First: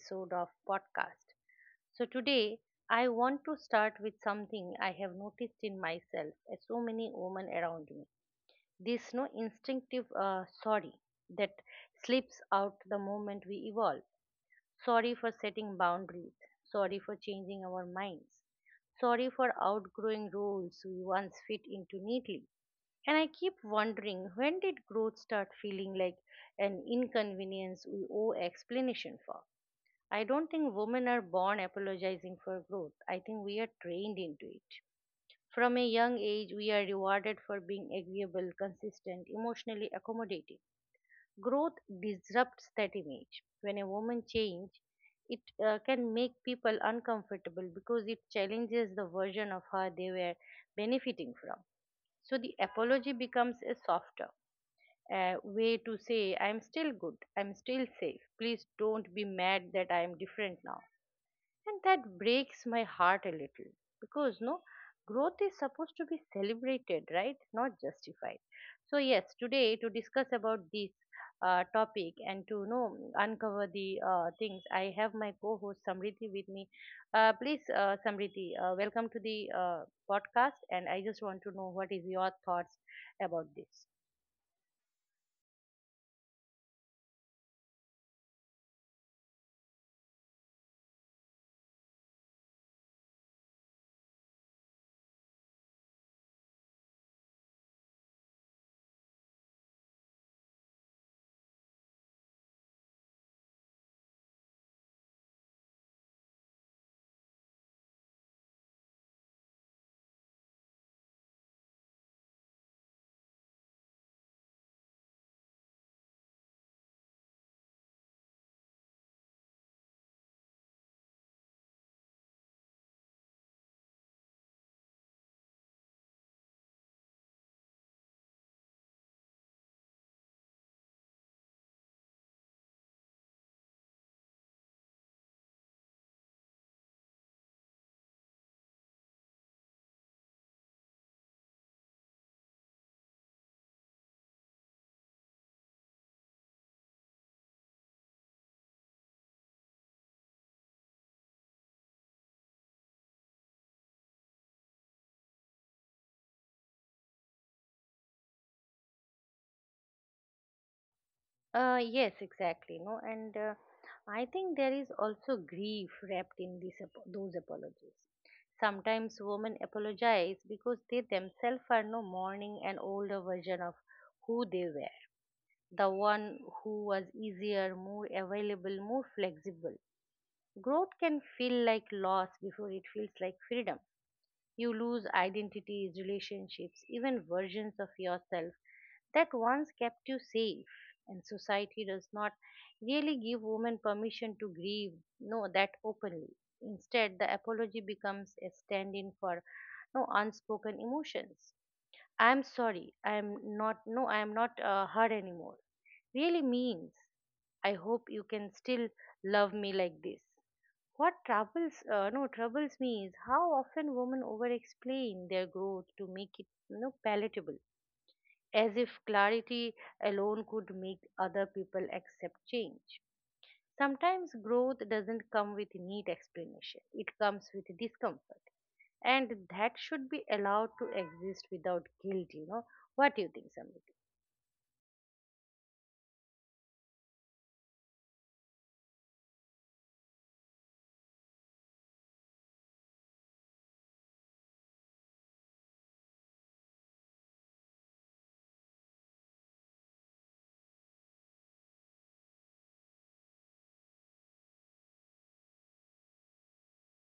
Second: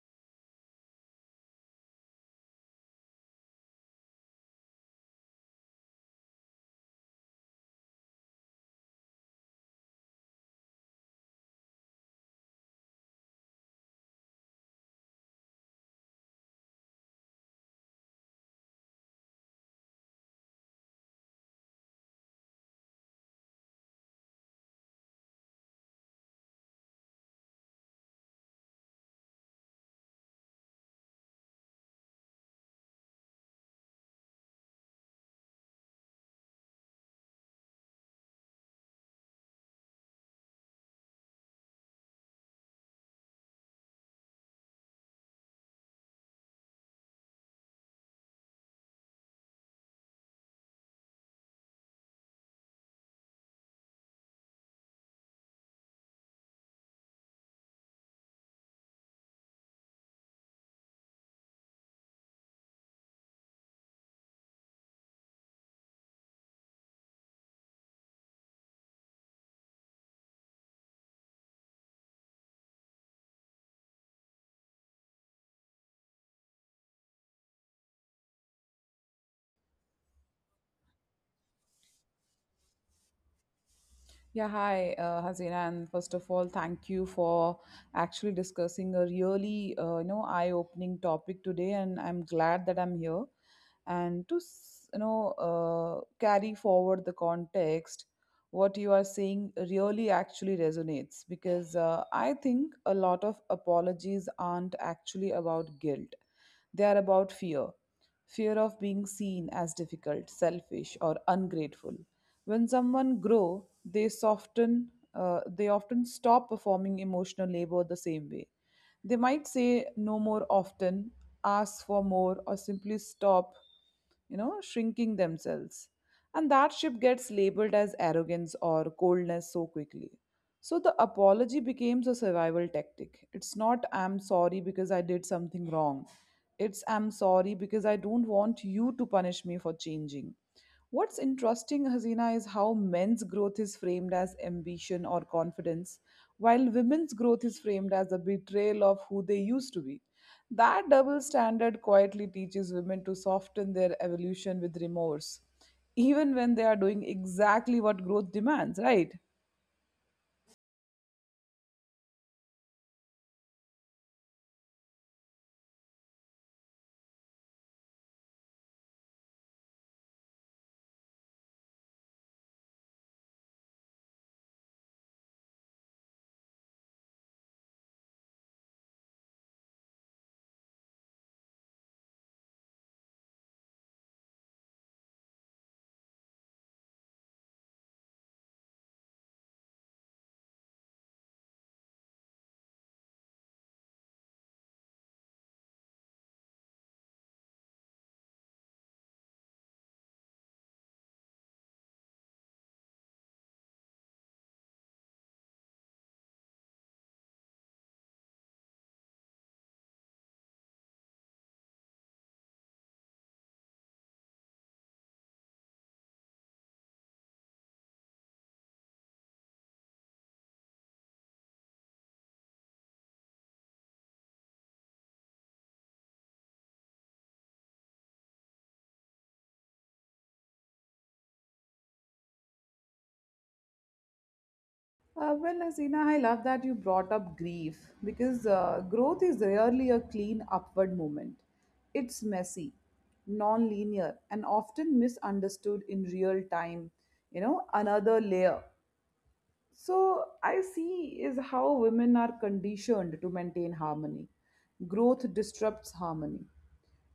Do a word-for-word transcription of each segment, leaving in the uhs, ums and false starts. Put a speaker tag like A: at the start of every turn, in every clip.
A: episode of podcast. So, today I want to start with something I have noticed in myself as so many women around me. This no instinctive uh, sorry that slips out the moment we evolve. Sorry for setting boundaries. Sorry for changing our minds. Sorry for outgrowing roles we once fit into neatly, and I keep wondering, when did growth start feeling like an inconvenience we owe explanation for? I don't think women are born apologizing for growth. I think we are trained into it. From a young age, we are rewarded for being agreeable, consistent, emotionally accommodating. Growth disrupts that image. When a woman changes, it uh, can make people uncomfortable because it challenges the version of her they were benefiting from. So the apology becomes a softer uh, way to say, I'm still good, I'm still safe. Please don't be mad that I am different now. And that breaks my heart a little because no, growth is supposed to be celebrated, right? Not justified. So, yes, today, to discuss about this uh, topic and to you know uncover the uh, things, I have my co host Samriti with me. Uh, please, uh, Samriti, uh, welcome to the uh, podcast. And I just want to know what is your thoughts about this.
B: Yeah, hi, uh, Hazina, and first of all, thank you for actually discussing a really, uh, you know, eye-opening topic today, and I'm glad that I'm here and to, s- you know, uh, carry forward the context. What you are saying really actually resonates because uh, I think a lot of apologies aren't actually about guilt; they are about fear, fear of being seen as difficult, selfish, or ungrateful when someone grow, they soften. Uh, they often stop performing emotional labor the same way. They might say no more often, ask for more, or simply stop. You know, shrinking themselves, and that shift gets labeled as arrogance or coldness so quickly. So the apology becomes a survival tactic. It's not I'm sorry because I did something wrong. It's I'm sorry because I don't want you to punish me for changing. What's interesting, Hasina, is how men's growth is framed as ambition or confidence, while women's growth is framed as a betrayal of who they used to be. That double standard quietly teaches women to soften their evolution with remorse, even when they are doing exactly what growth demands, right?
A: Uh, yes, exactly. No, and uh, I think there is also grief wrapped in these apo- those apologies. Sometimes women apologize because they themselves are no mourning an older version of who they were, the one who was easier, more available, more flexible. Growth can feel like loss before it feels like freedom. You lose identities, relationships, even versions of yourself that once kept you safe. And society does not really give women permission to grieve, no, that openly. Instead, the apology becomes a stand in for no unspoken emotions. I'm sorry, I'm not, no, I'm not uh, hurt anymore. Really means, I hope you can still love me like this. What troubles uh, no troubles me is how often women over-explain their growth to make it you know, palatable, as if clarity alone could make other people accept change. Sometimes growth doesn't come with neat explanation; it comes with discomfort, and that should be allowed to exist without guilt. You know, what do you think, Samriti?
B: Uh, well, Asina, I love that you brought up grief because uh, growth is rarely a clean upward movement. It's messy, non linear, and often misunderstood in real time, you know, another layer. So, I see is how women are conditioned to maintain harmony. Growth disrupts harmony.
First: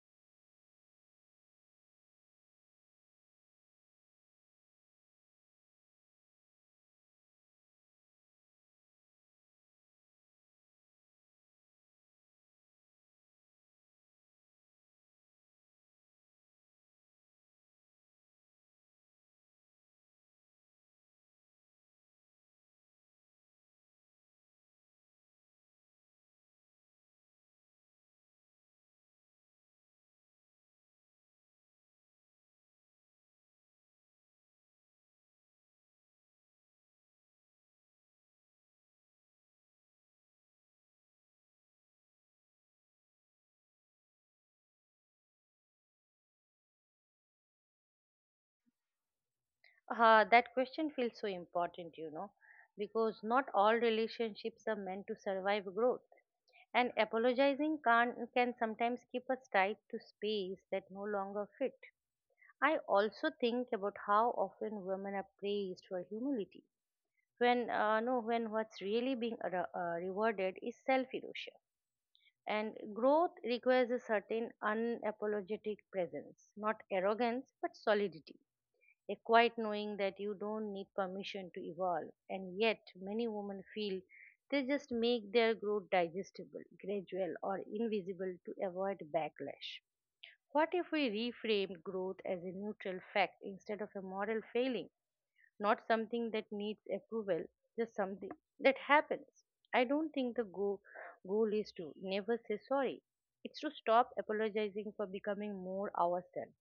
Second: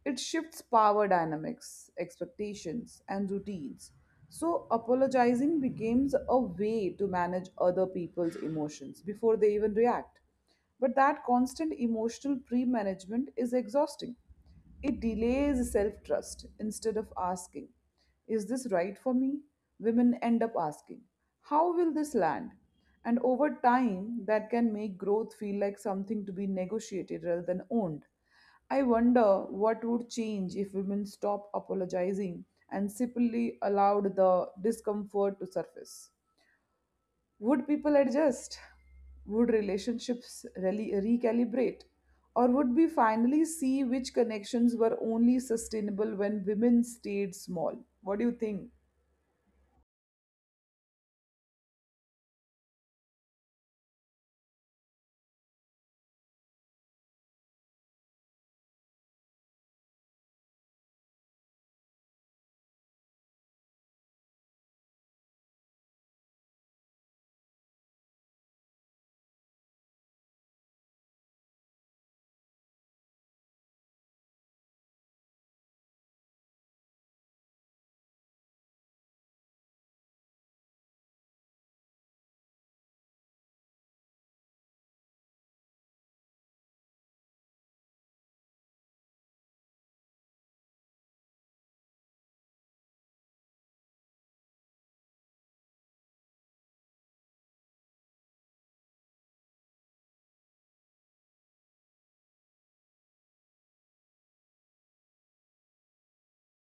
B: It shifts power dynamics, expectations, and routines. So, apologizing becomes a way to manage other people's emotions before they even react. But that constant emotional pre management is exhausting. It delays self trust instead of asking, is this right for me? Women end up asking, how will this land? And over time, that can make growth feel like something to be negotiated rather than owned. I wonder what would change if women stopped apologizing and simply allowed the discomfort to surface. Would people adjust? Would relationships really recalibrate? Or would we finally see which connections were only sustainable when women stayed small? What do you think?
A: Uh, that question feels so important, you know, because not all relationships are meant to survive growth. And apologizing can, can sometimes keep us tied to space that no longer fit. I also think about how often women are praised for humility, when uh, no, when what's really being re- uh, rewarded is self-erosion. And growth requires a certain unapologetic presence, not arrogance but solidity, a quiet knowing that you don't need permission to evolve. And yet, many women feel they just make their growth digestible, gradual, or invisible to avoid backlash. What if we reframed growth as a neutral fact instead of a moral failing? Not something that needs approval, just something that happens. I don't think the go- goal is to never say sorry. It's to stop apologizing for becoming more ourselves,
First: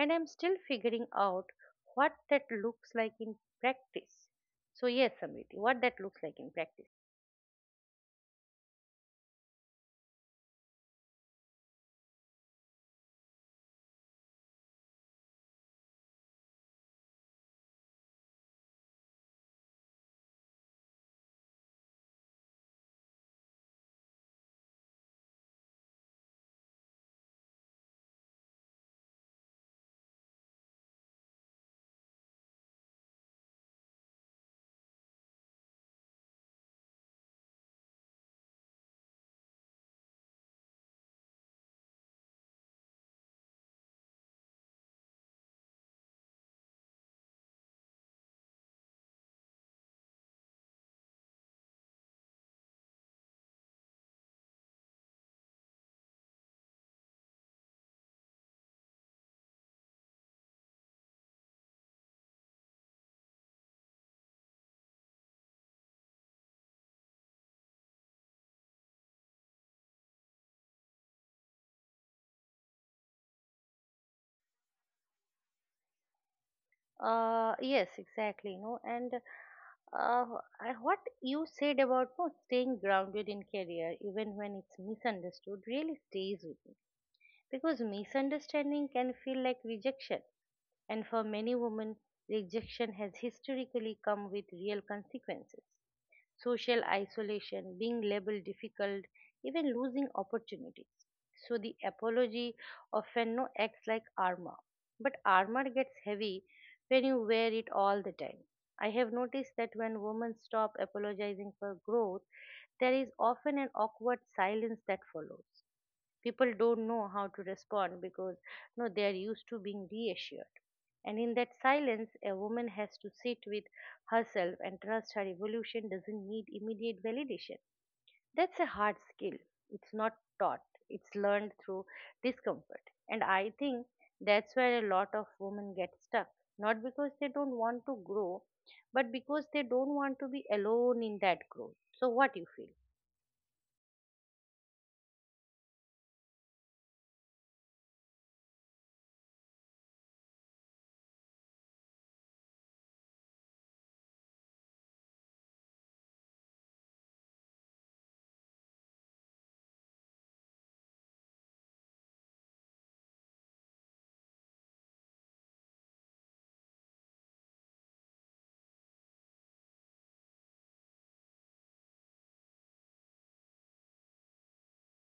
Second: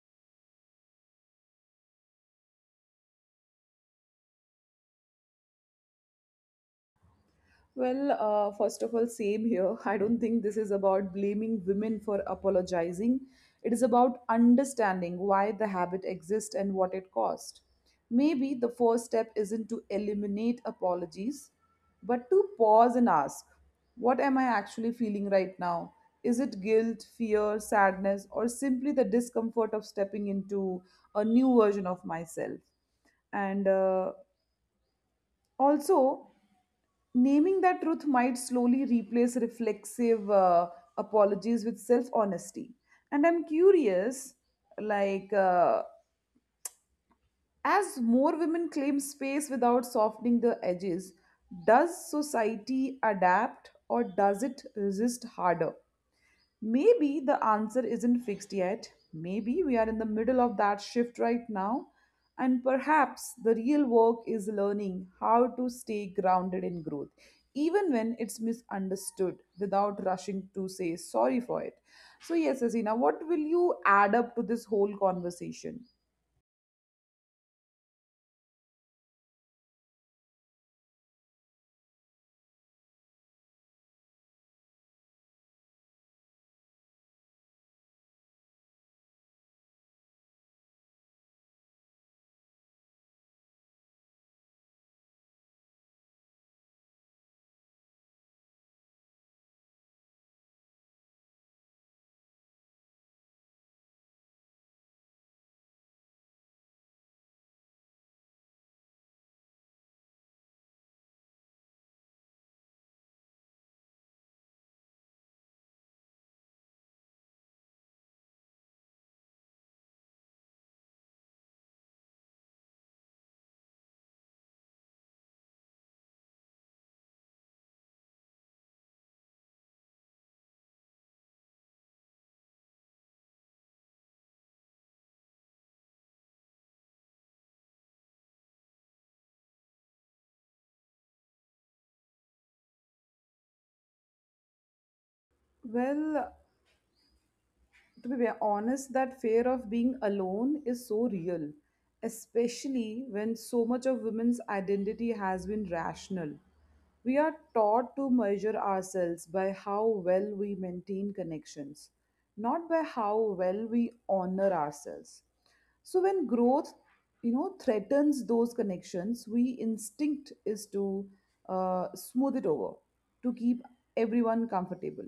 A: and I'm still figuring out what that looks like in practice. So yes, Samriti, what that looks like in practice.
B: Well, uh, first of all, same here. I don't think this is about blaming women for apologizing. It is about understanding why the habit exists and what it cost. Maybe the first step isn't to eliminate apologies, but to pause and ask, what am I actually feeling right now? Is it guilt, fear, sadness, or simply the discomfort of stepping into a new version of myself? And uh, also Naming that truth might slowly replace reflexive uh, apologies with self honesty. And I'm curious, like, uh, as more women claim space without softening the edges, does society adapt or does it resist harder? Maybe the answer isn't fixed yet. Maybe we are in the middle of that shift right now. And perhaps the real work is learning how to stay grounded in growth, even when it's misunderstood, without rushing to say sorry for it. So, yes, Asina, what will you add up to this whole conversation?
A: Uh, yes, exactly. You know, and uh, I- what you said about no, staying grounded in career, even when it's misunderstood, really stays with me, because misunderstanding can feel like rejection, and for many women, rejection has historically come with real consequences. Social isolation, being labeled difficult, even losing opportunities. So the apology often no acts like armor, but armor gets heavy when you wear it all the time. I have noticed that when women stop apologizing for growth, there is often an awkward silence that follows. People don't know how to respond because no they are used to being reassured, and in that silence a woman has to sit with herself and trust her evolution doesn't need immediate validation. That's a hard skill. It's not taught, it's learned through discomfort, and I think that's where a lot of women get stuck, not because they don't want to grow, but because they don't want to be alone in that growth. So what you feel?
B: Well, to be honest, that fear of being alone is so real, especially when so much of women's identity has been rational. We are taught to measure ourselves by how well we maintain connections, not by how well we honor ourselves. So when growth, you know, threatens those connections, we instinct is to uh, smooth it over, to keep everyone comfortable.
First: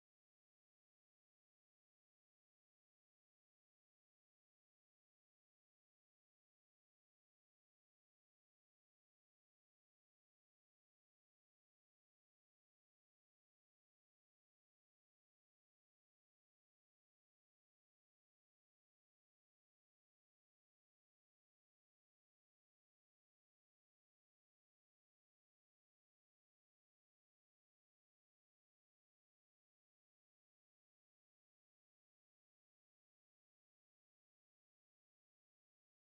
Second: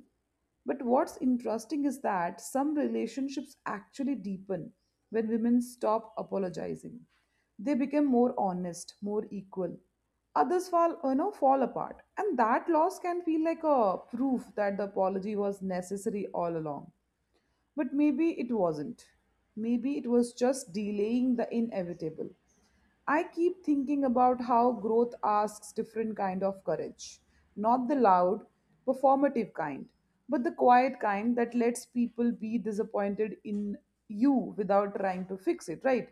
B: But what's interesting is that some relationships actually deepen when women stop apologizing. They become more honest, more equal. Others fall, you know, fall apart, and that loss can feel like a proof that the apology was necessary all along. But maybe it wasn't. Maybe it was just delaying the inevitable. I keep thinking about how growth asks different kind of courage, not the loud, performative kind, but the quiet kind that lets people be disappointed in you without trying to fix it, right?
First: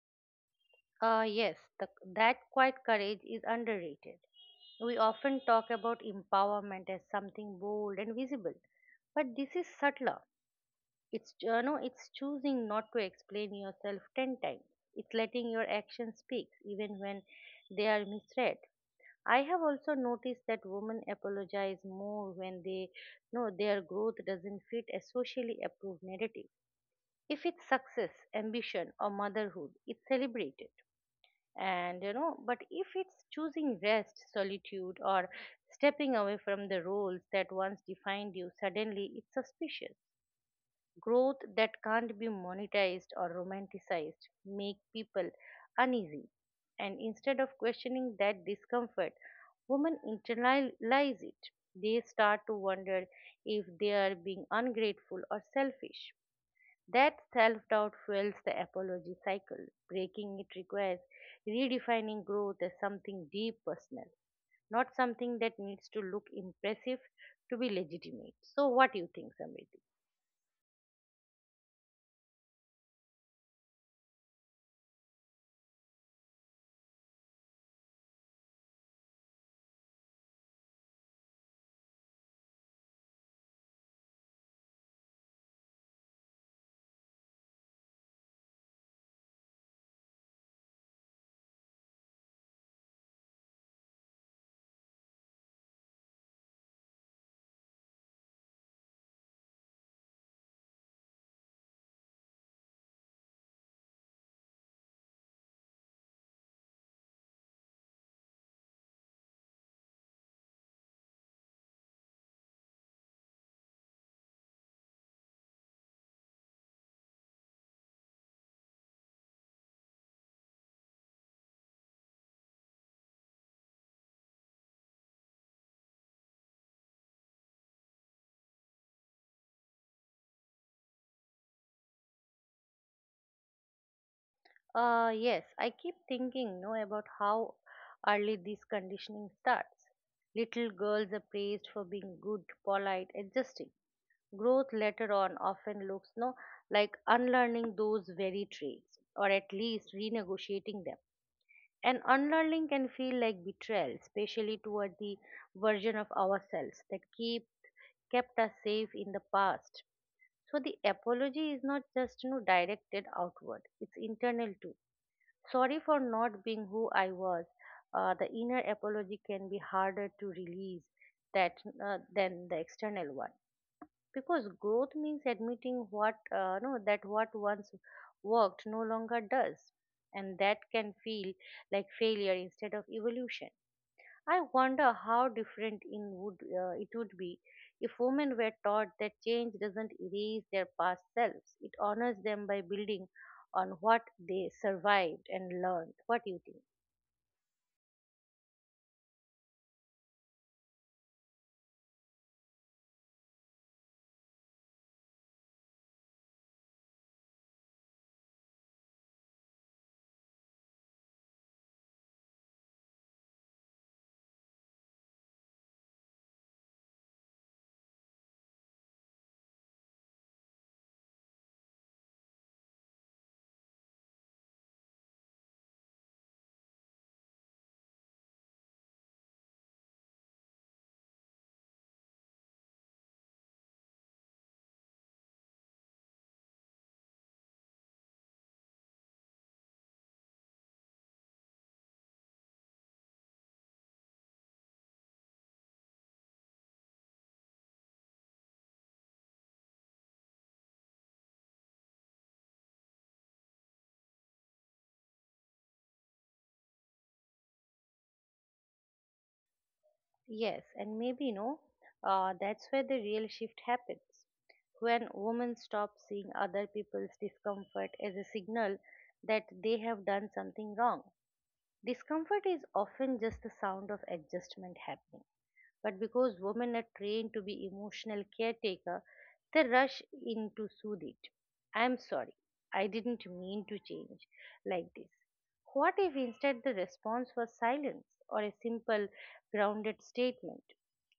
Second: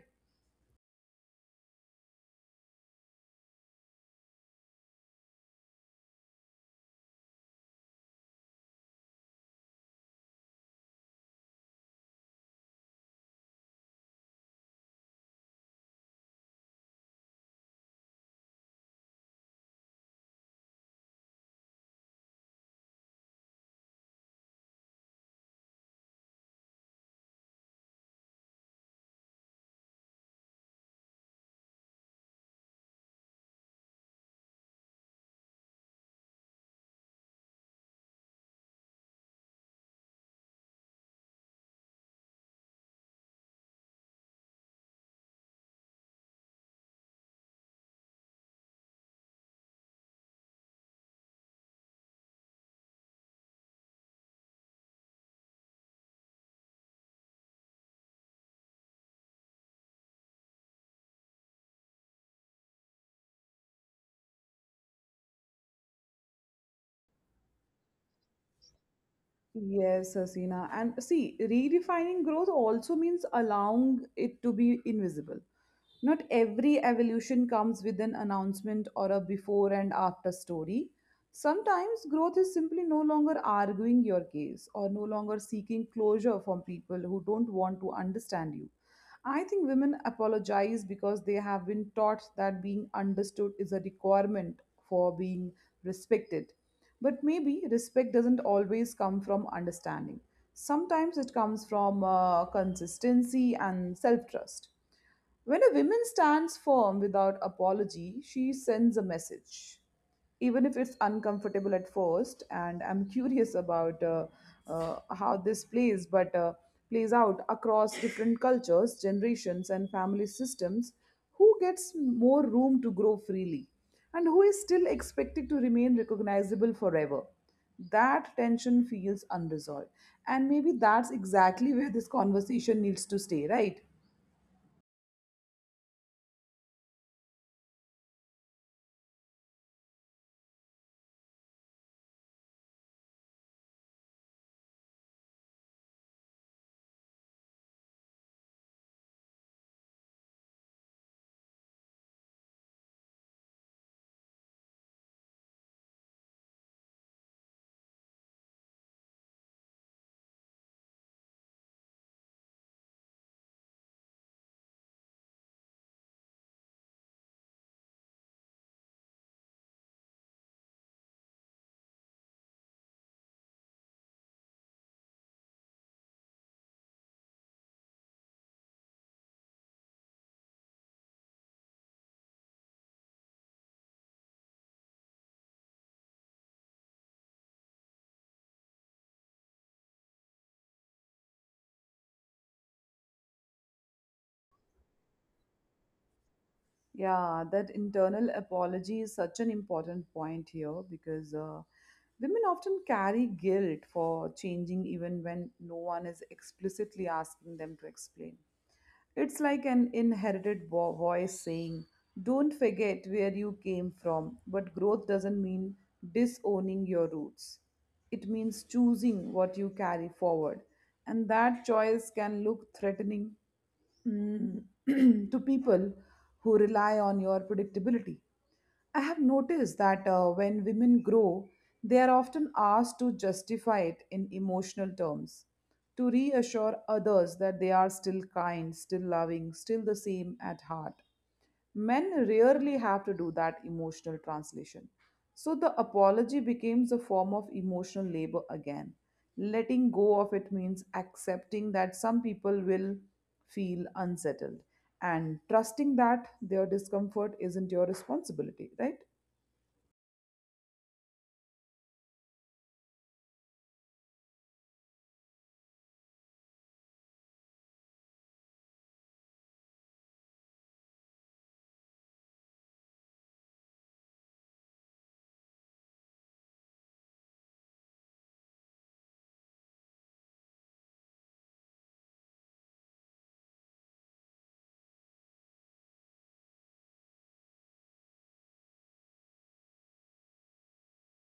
A: Uh, yes, the, that quiet courage is underrated. We often talk about empowerment as something bold and visible, but this is subtler. It's you know, it's choosing not to explain yourself ten times. It's letting your actions speak, even when they are misread. I have also noticed that women apologize more when they know their growth doesn't fit a socially approved narrative. If it's success, ambition, or motherhood, it's celebrated, and you know but if it's choosing rest, solitude, or stepping away from the roles that once defined you, suddenly it's suspicious. Growth that can't be monetized or romanticized make people uneasy, and instead of questioning that discomfort, women internalize it. They start to wonder if they are being ungrateful or selfish. That self doubt fuels the apology cycle. Breaking it requires redefining growth as something deep personal, not something that needs to look impressive to be legitimate. So, what do you think, Samriti?
B: Yes, Hasina. And see, redefining growth also means allowing it to be invisible. Not every evolution comes with an announcement or a before and after story. Sometimes growth is simply no longer arguing your case or no longer seeking closure from people who don't want to understand you. I think women apologize because they have been taught that being understood is a requirement for being respected. But maybe respect doesn't always come from understanding. Sometimes it comes from uh, consistency and self trust. When a woman stands firm without apology, she sends a message, even if it's uncomfortable at first. And I'm curious about uh, uh, how this plays, but uh, plays out across different cultures, generations, and family systems. Who gets more room to grow freely, and who is still expected to remain recognizable forever? That tension feels unresolved, and maybe that's exactly where this conversation needs to stay, right?
A: Uh, yes, I keep thinking no about how early this conditioning starts. Little girls are praised for being good, polite, adjusting. Growth later on often looks no like unlearning those very traits, or at least renegotiating them. And unlearning can feel like betrayal, especially toward the version of ourselves that keep kept us safe in the past. So the apology is not just, you know, directed outward; it's internal too. Sorry for not being who I was. Uh, the inner apology can be harder to release that uh, than the external one, because growth means admitting what uh, no that what once worked no longer does, and that can feel like failure instead of evolution. I wonder how different in would uh, it would be if women were taught that change doesn't erase their past selves, it honors them by building on what they survived and learned. What do you think?
B: Yeah, that internal apology is such an important point here because uh, women often carry guilt for changing even when no one is explicitly asking them to explain. It's like an inherited vo- voice saying, don't forget where you came from, but growth doesn't mean disowning your roots. It means choosing what you carry forward, and that choice can look threatening mm, to people who rely on your predictability. I have noticed that uh, when women grow, they are often asked to justify it in emotional terms, to reassure others that they are still kind, still loving, still the same at heart. Men rarely have to do that emotional translation. So the apology becomes a form of emotional labor again. Letting go of it means accepting that some people will feel unsettled and trusting that their discomfort isn't your responsibility, right?
A: Yes, and maybe, you know, uh, that's where the real shift happens. When women stop seeing other people's discomfort as a signal that they have done something wrong. Discomfort is often just the sound of adjustment happening. But because women are trained to be emotional caretaker, they rush in to soothe it. I'm sorry, I didn't mean to change like this. What if instead the response was silence or a simple, grounded statement?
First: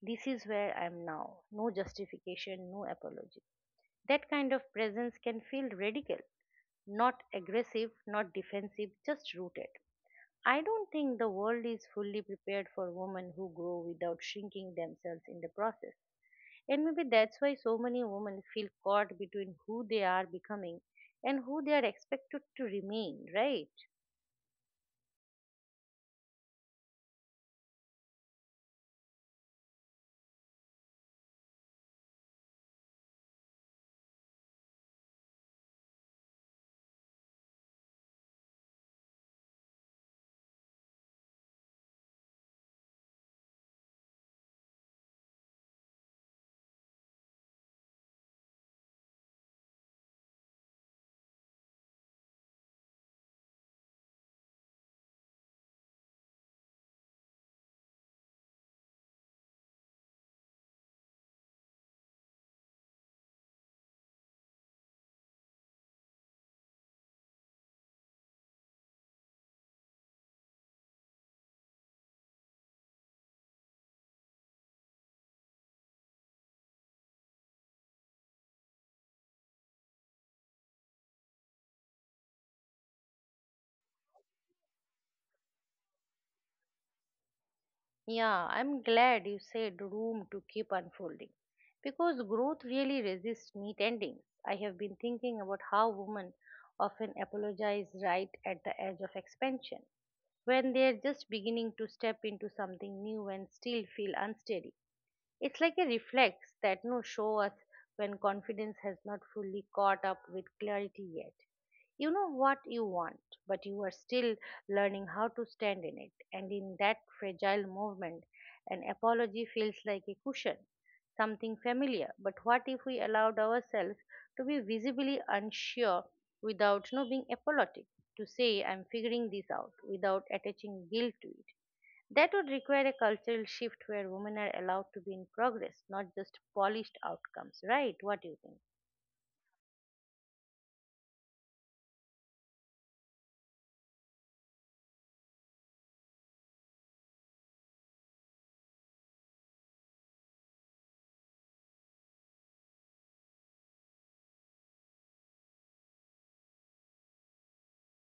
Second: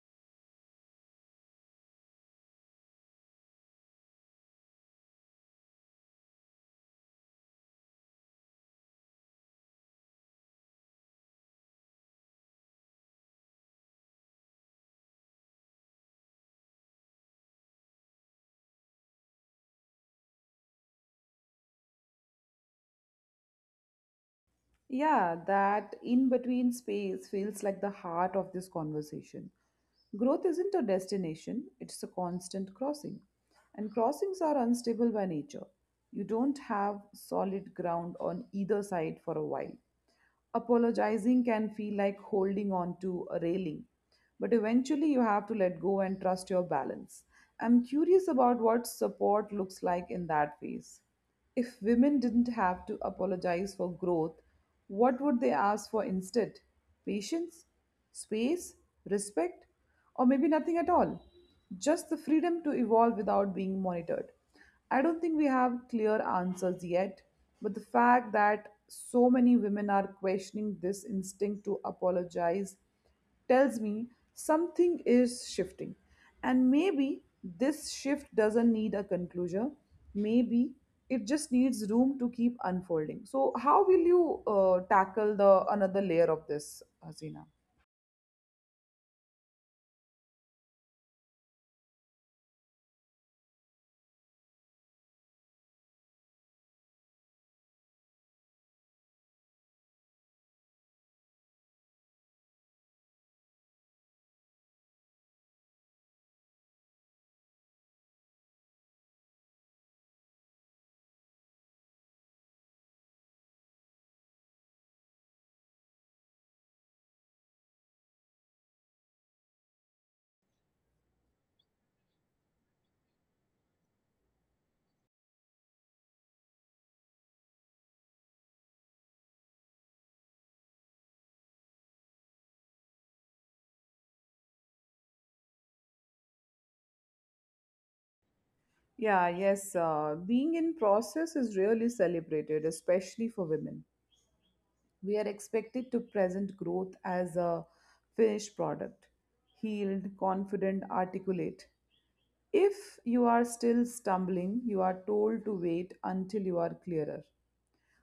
A: This is where I am now. No justification, no apology. That kind of presence can feel radical, not aggressive, not defensive, just rooted. I don't think the world is fully prepared for women who grow without shrinking themselves in the process. And maybe that's why so many women feel caught between who they are becoming and who they are expected to remain, right?
B: Yeah, that in between space feels like the heart of this conversation. Growth isn't a destination, it's a constant crossing. And crossings are unstable by nature. You don't have solid ground on either side for a while. Apologizing can feel like holding on to a railing, but eventually you have to let go and trust your balance. I'm curious about what support looks like in that phase. If women didn't have to apologize for growth, what would they ask for instead? Patience, space, respect, or maybe nothing at all? Just the freedom to evolve without being monitored. I don't think we have clear answers yet, but the fact that so many women are questioning this instinct to apologize tells me something is shifting. And maybe this shift doesn't need a conclusion. Maybe it just needs room to keep unfolding. So, how will you uh, tackle the another layer of this, Hasina?
A: Yeah, I'm glad you said room to keep unfolding. Because growth really resists neat endings. I have been thinking about how women often apologize right at the edge of expansion, when they are just beginning to step into something new and still feel unsteady. It's like a reflex that no show us when confidence has not fully caught up with clarity yet. You know what you want, but you are still learning how to stand in it. And in that fragile movement, an apology feels like a cushion, something familiar. But what if we allowed ourselves to be visibly unsure without no being apologetic, to say, I'm figuring this out, without attaching guilt to it? That would require a cultural shift where women are allowed to be in progress, not just polished outcomes, right? What do you think?
B: Yeah, yes. Uh, being in process is really celebrated, especially for women. We are expected to present growth as a finished product, healed, confident, articulate. If you are still stumbling, you are told to wait until you are clearer.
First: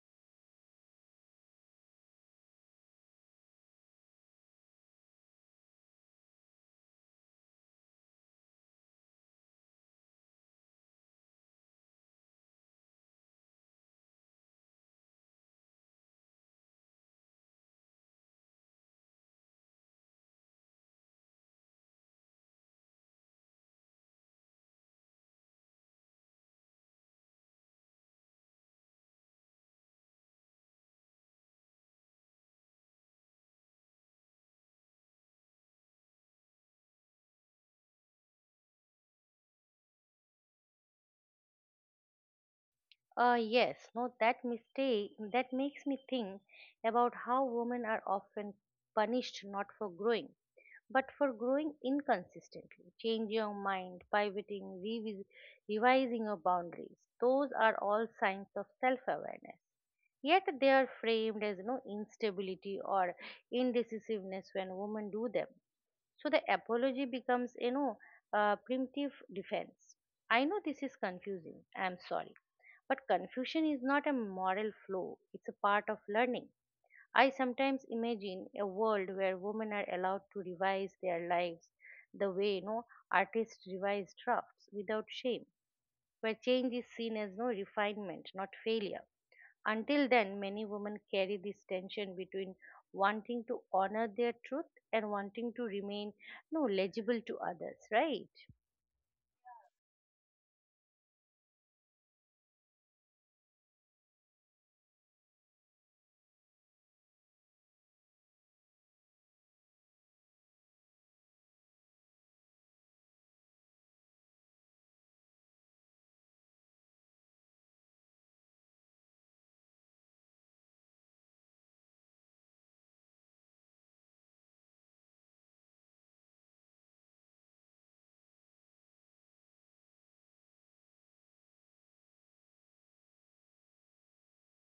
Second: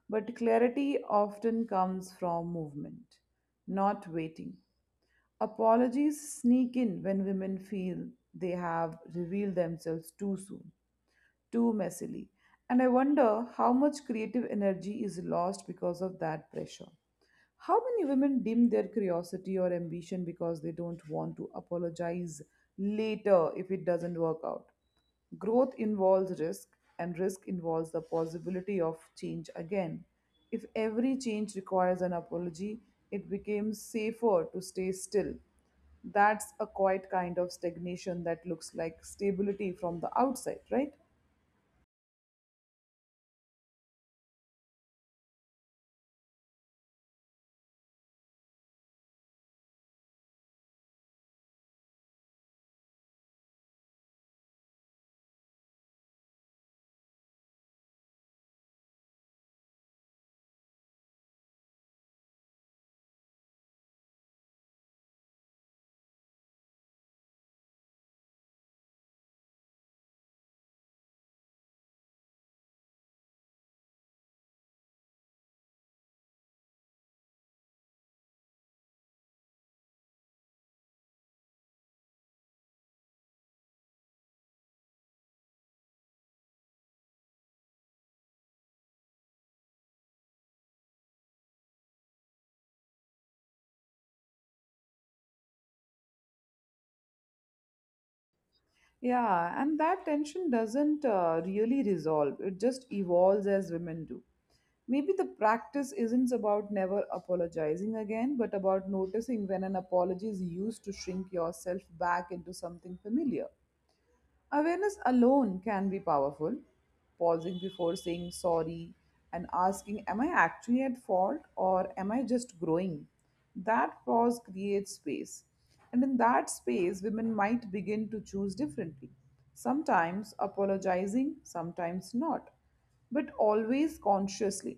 B: But clarity often comes from movement, not waiting. Apologies sneak in when women feel they have revealed themselves too soon, too messily. And I wonder how much creative energy is lost because of that pressure. How many women dim their curiosity or ambition because they don't want to apologize later if it doesn't work out? Growth involves risk, and risk involves the possibility of change again. If every change requires an apology, it becomes safer to stay still. That's a quiet kind of stagnation that looks like stability from the outside, right?
A: Uh, yes, no, that mistake that makes me think about how women are often punished not for growing, but for growing inconsistently, changing your mind, pivoting, revis- revising your boundaries. Those are all signs of self awareness. Yet they are framed as no instability or indecisiveness when women do them. So the apology becomes, you know, a primitive defense. I know this is confusing. I'm sorry. But confusion is not a moral flaw, it's a part of learning. I sometimes imagine a world where women are allowed to revise their lives the way, you know, artists revise drafts without shame, where change is seen as no refinement, not failure. Until then, many women carry this tension between wanting to honor their truth and wanting to remain no legible to others, right?
B: Yeah, and that tension doesn't uh, really resolve, it just evolves as women do. Maybe the practice isn't about never apologizing again, but about noticing when an apology is used to shrink yourself back into something familiar. Awareness alone can be powerful. Pausing before saying sorry and asking, am I actually at fault or am I just growing? That pause creates space. And in that space, women might begin to choose differently. Sometimes apologizing, sometimes not, but always consciously.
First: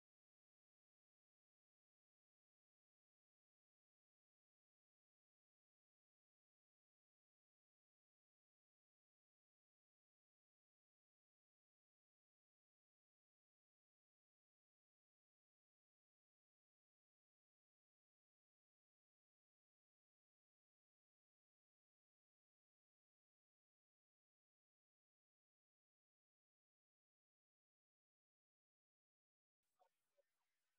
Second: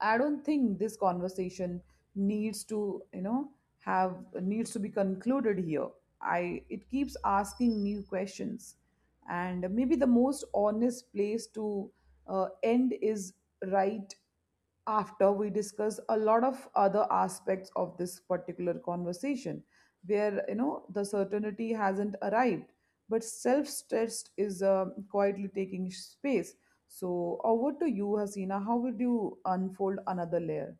B: I don't think this conversation needs to, you know, have needs to be concluded here. I it keeps asking new questions, and maybe the most honest place to uh, end is right after we discuss a lot of other aspects of this particular conversation, where you know the certainty hasn't arrived, but self-stressed is uh, quietly taking space. So over to you, Hasina. How would you unfold another layer?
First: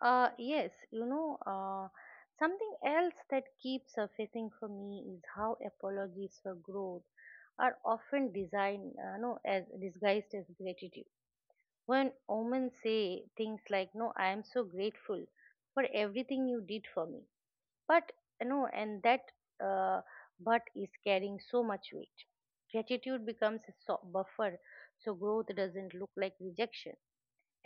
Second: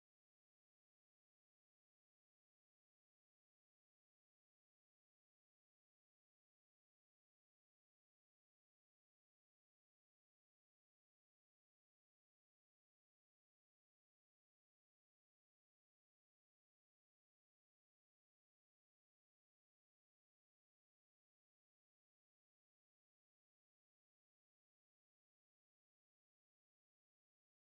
A: Uh, yes, you know, uh, something else that keeps surfacing for me is how apologies for growth are often designed, uh, no, as disguised as gratitude. When women say things like, "No, I am so grateful for everything you did for me," but, you know, and that uh, but is carrying so much weight. Gratitude becomes a so- buffer so growth doesn't look like rejection.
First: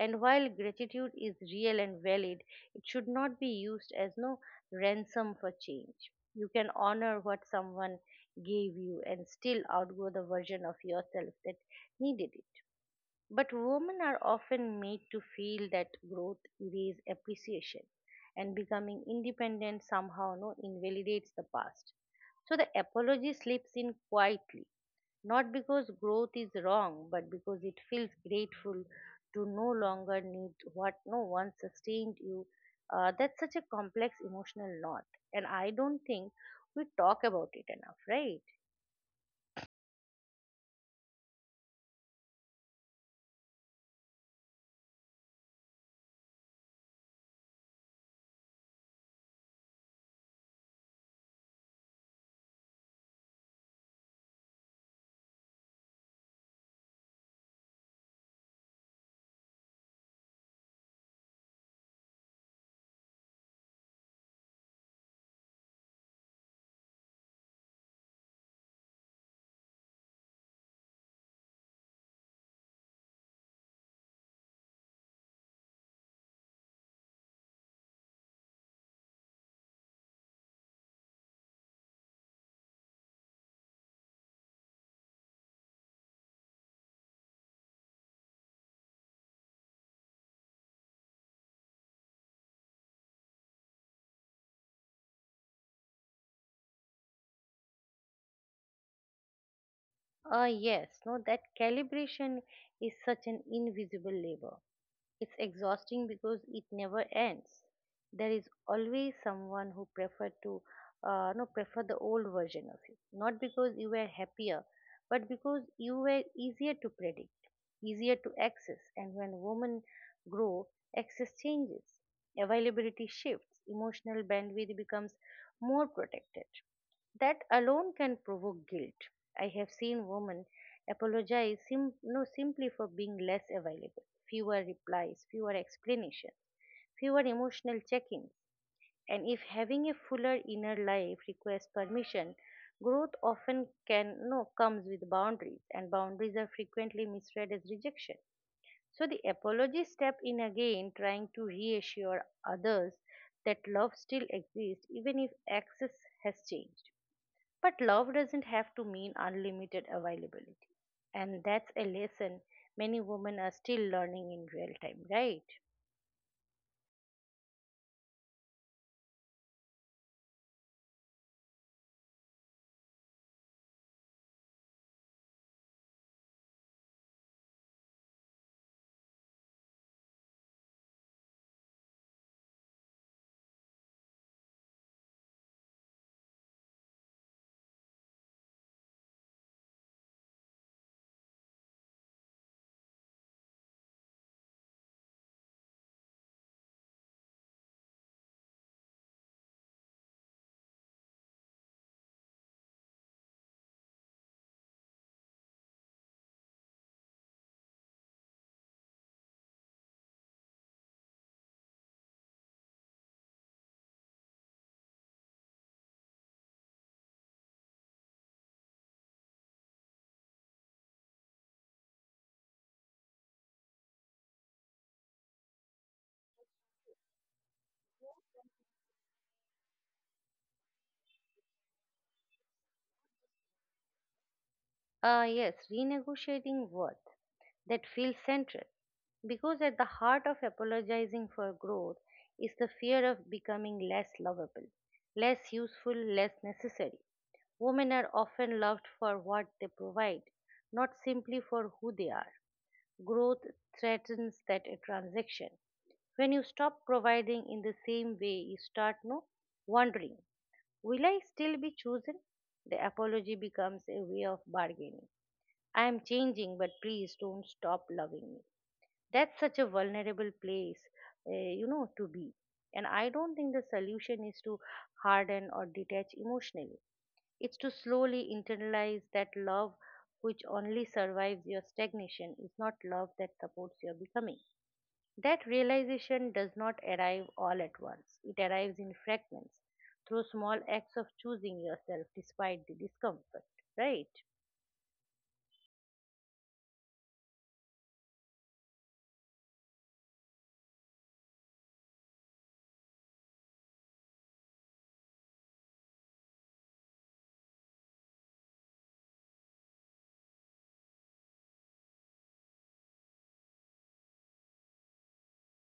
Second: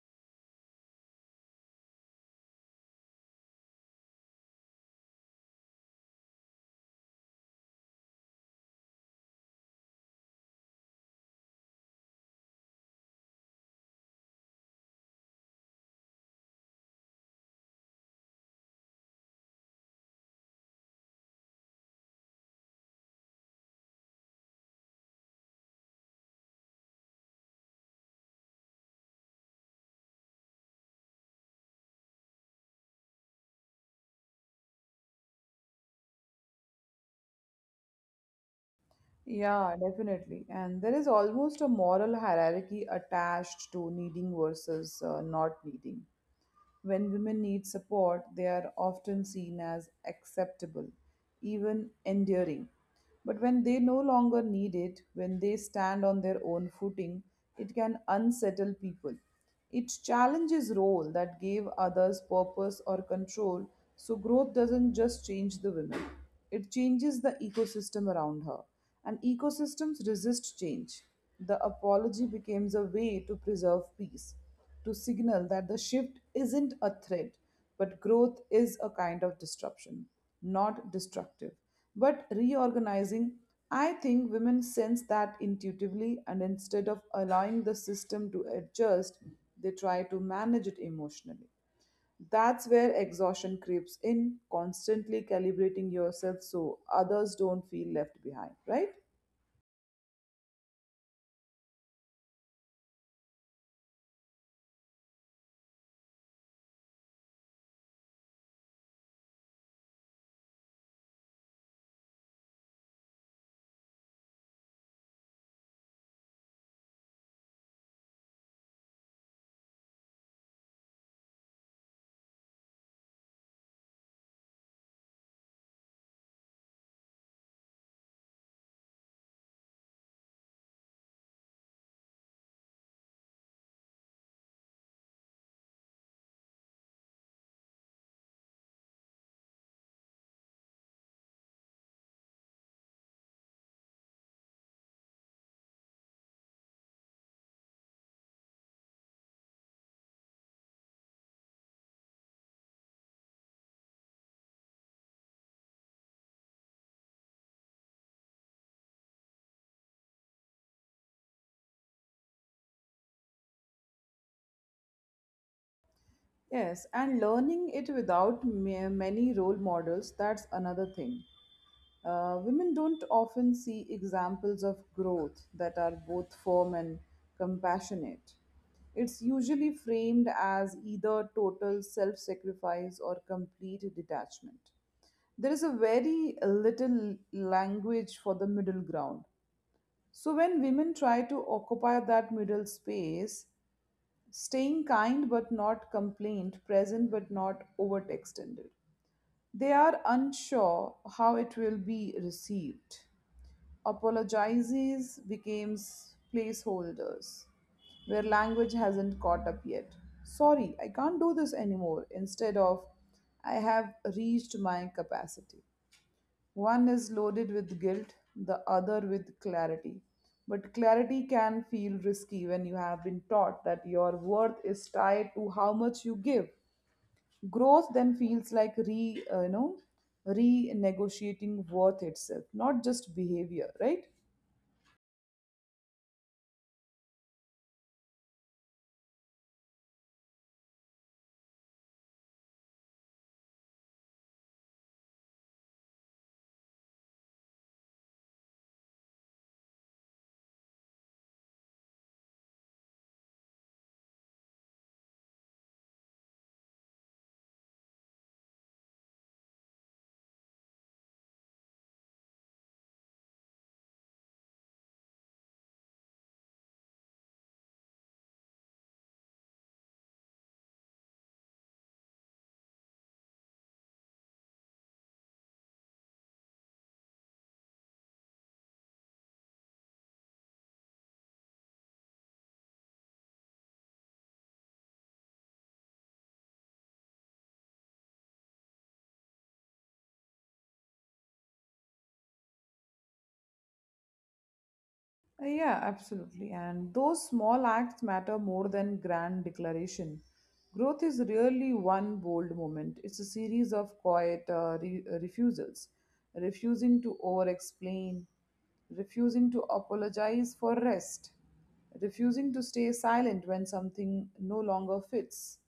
A: And while gratitude is real and valid, it should not be used as no ransom for change. You can honor what someone gave you and still outgrow the version of yourself that needed it. But women are often made to feel that growth erases appreciation and becoming independent somehow no invalidates the past. So the apology slips in quietly, not because growth is wrong, but because it feels grateful to no longer need what no one sustained you. Uh, that's such a complex emotional knot, and I don't think we talk about it enough, right?
B: Yeah, definitely. And there is almost a moral hierarchy attached to needing versus uh, not needing. When women need support, they are often seen as acceptable, even endearing. But when they no longer need it, when they stand on their own footing, it can unsettle people. It challenges role that gave others purpose or control, so growth doesn't just change the women. It changes the ecosystem around her. And ecosystems resist change. The apology becomes a way to preserve peace to signal that the shift isn't a threat, but growth is a kind of disruption, not destructive, but reorganizing. I think women sense that intuitively, and instead of allowing the system to adjust, they try to manage it emotionally. That's where exhaustion creeps in, constantly calibrating yourself so others don't feel left behind, right?
A: Uh, yes, no, that calibration is such an invisible labor. It's exhausting because it never ends. There is always someone who prefer to uh, no prefer the old version of you, not because you were happier, but because you were easier to predict, easier to access. And when women grow, access changes, availability shifts, emotional bandwidth becomes more protected. That alone can provoke guilt. I have seen women apologize sim- no, simply for being less available, fewer replies, fewer explanations, fewer emotional check ins. And if having a fuller inner life requires permission, growth often can no comes with boundaries, and boundaries are frequently misread as rejection. So the apology step in again, trying to reassure others that love still exists even if access has changed. But love doesn't have to mean unlimited availability. And that's a lesson many women are still learning in real time, right?
B: Yes, and learning it without ma- many role models, that's another thing. Uh, women don't often see examples of growth that are both firm and compassionate. It's usually framed as either total self sacrifice or complete detachment. There is a very little language for the middle ground. So, when women try to occupy that middle space, staying kind but not complaint, present but not overextended, they are unsure how it will be received. Apologizes becomes placeholders where language hasn't caught up yet. Sorry, I can't do this anymore. Instead of, I have reached my capacity. One is loaded with guilt, the other with clarity. But clarity can feel risky when you have been taught that your worth is tied to how much you give. Growth then feels like re, uh, you know, renegotiating worth itself, not just behavior, right?
A: Ah, yes, renegotiating worth, that feels central. Because at the heart of apologizing for growth is the fear of becoming less lovable, less useful, less necessary. Women are often loved for what they provide, not simply for who they are. Growth threatens that a transaction. When you stop providing in the same way, you start no wondering, will I still be chosen? The apology becomes a way of bargaining. I am changing, but please don't stop loving me. That's such a vulnerable place, uh, you know, to be. And I don't think the solution is to harden or detach emotionally. It's to slowly internalize that love which only survives your stagnation is not love that supports your becoming. That realization does not arrive all at once, it arrives in fragments through small acts of choosing yourself despite the discomfort, right?
B: Uh, Yeah, absolutely. And those small acts matter more than grand declaration. Growth is really one bold moment. It's a series of quiet uh, re- uh, refusals, refusing to over-explain, refusing to apologize for rest, refusing to stay silent when something no longer fits.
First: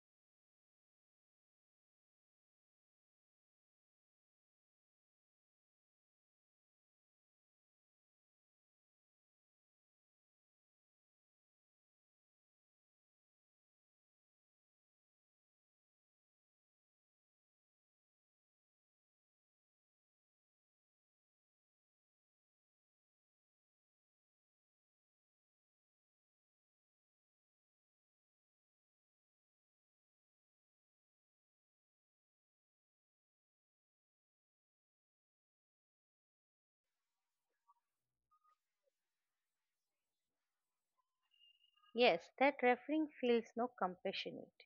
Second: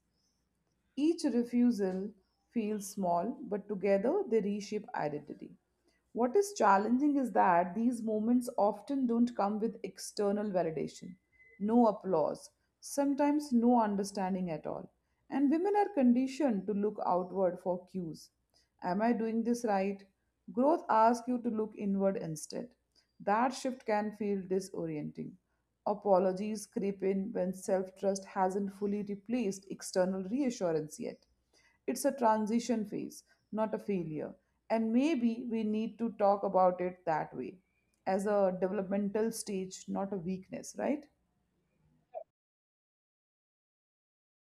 B: Each refusal feels small, but together they reshape identity. What is challenging is that these moments often don't come with external validation, no applause, sometimes no understanding at all. And women are conditioned to look outward for cues. Am I doing this right? Growth asks you to look inward instead. That shift can feel disorienting. Apologies creep in when self trust hasn't fully replaced external reassurance yet. It's a transition phase, not a failure. And maybe we need to talk about it that way as a developmental stage, not a weakness, right?
A: Yes, that referring feels no compassionate.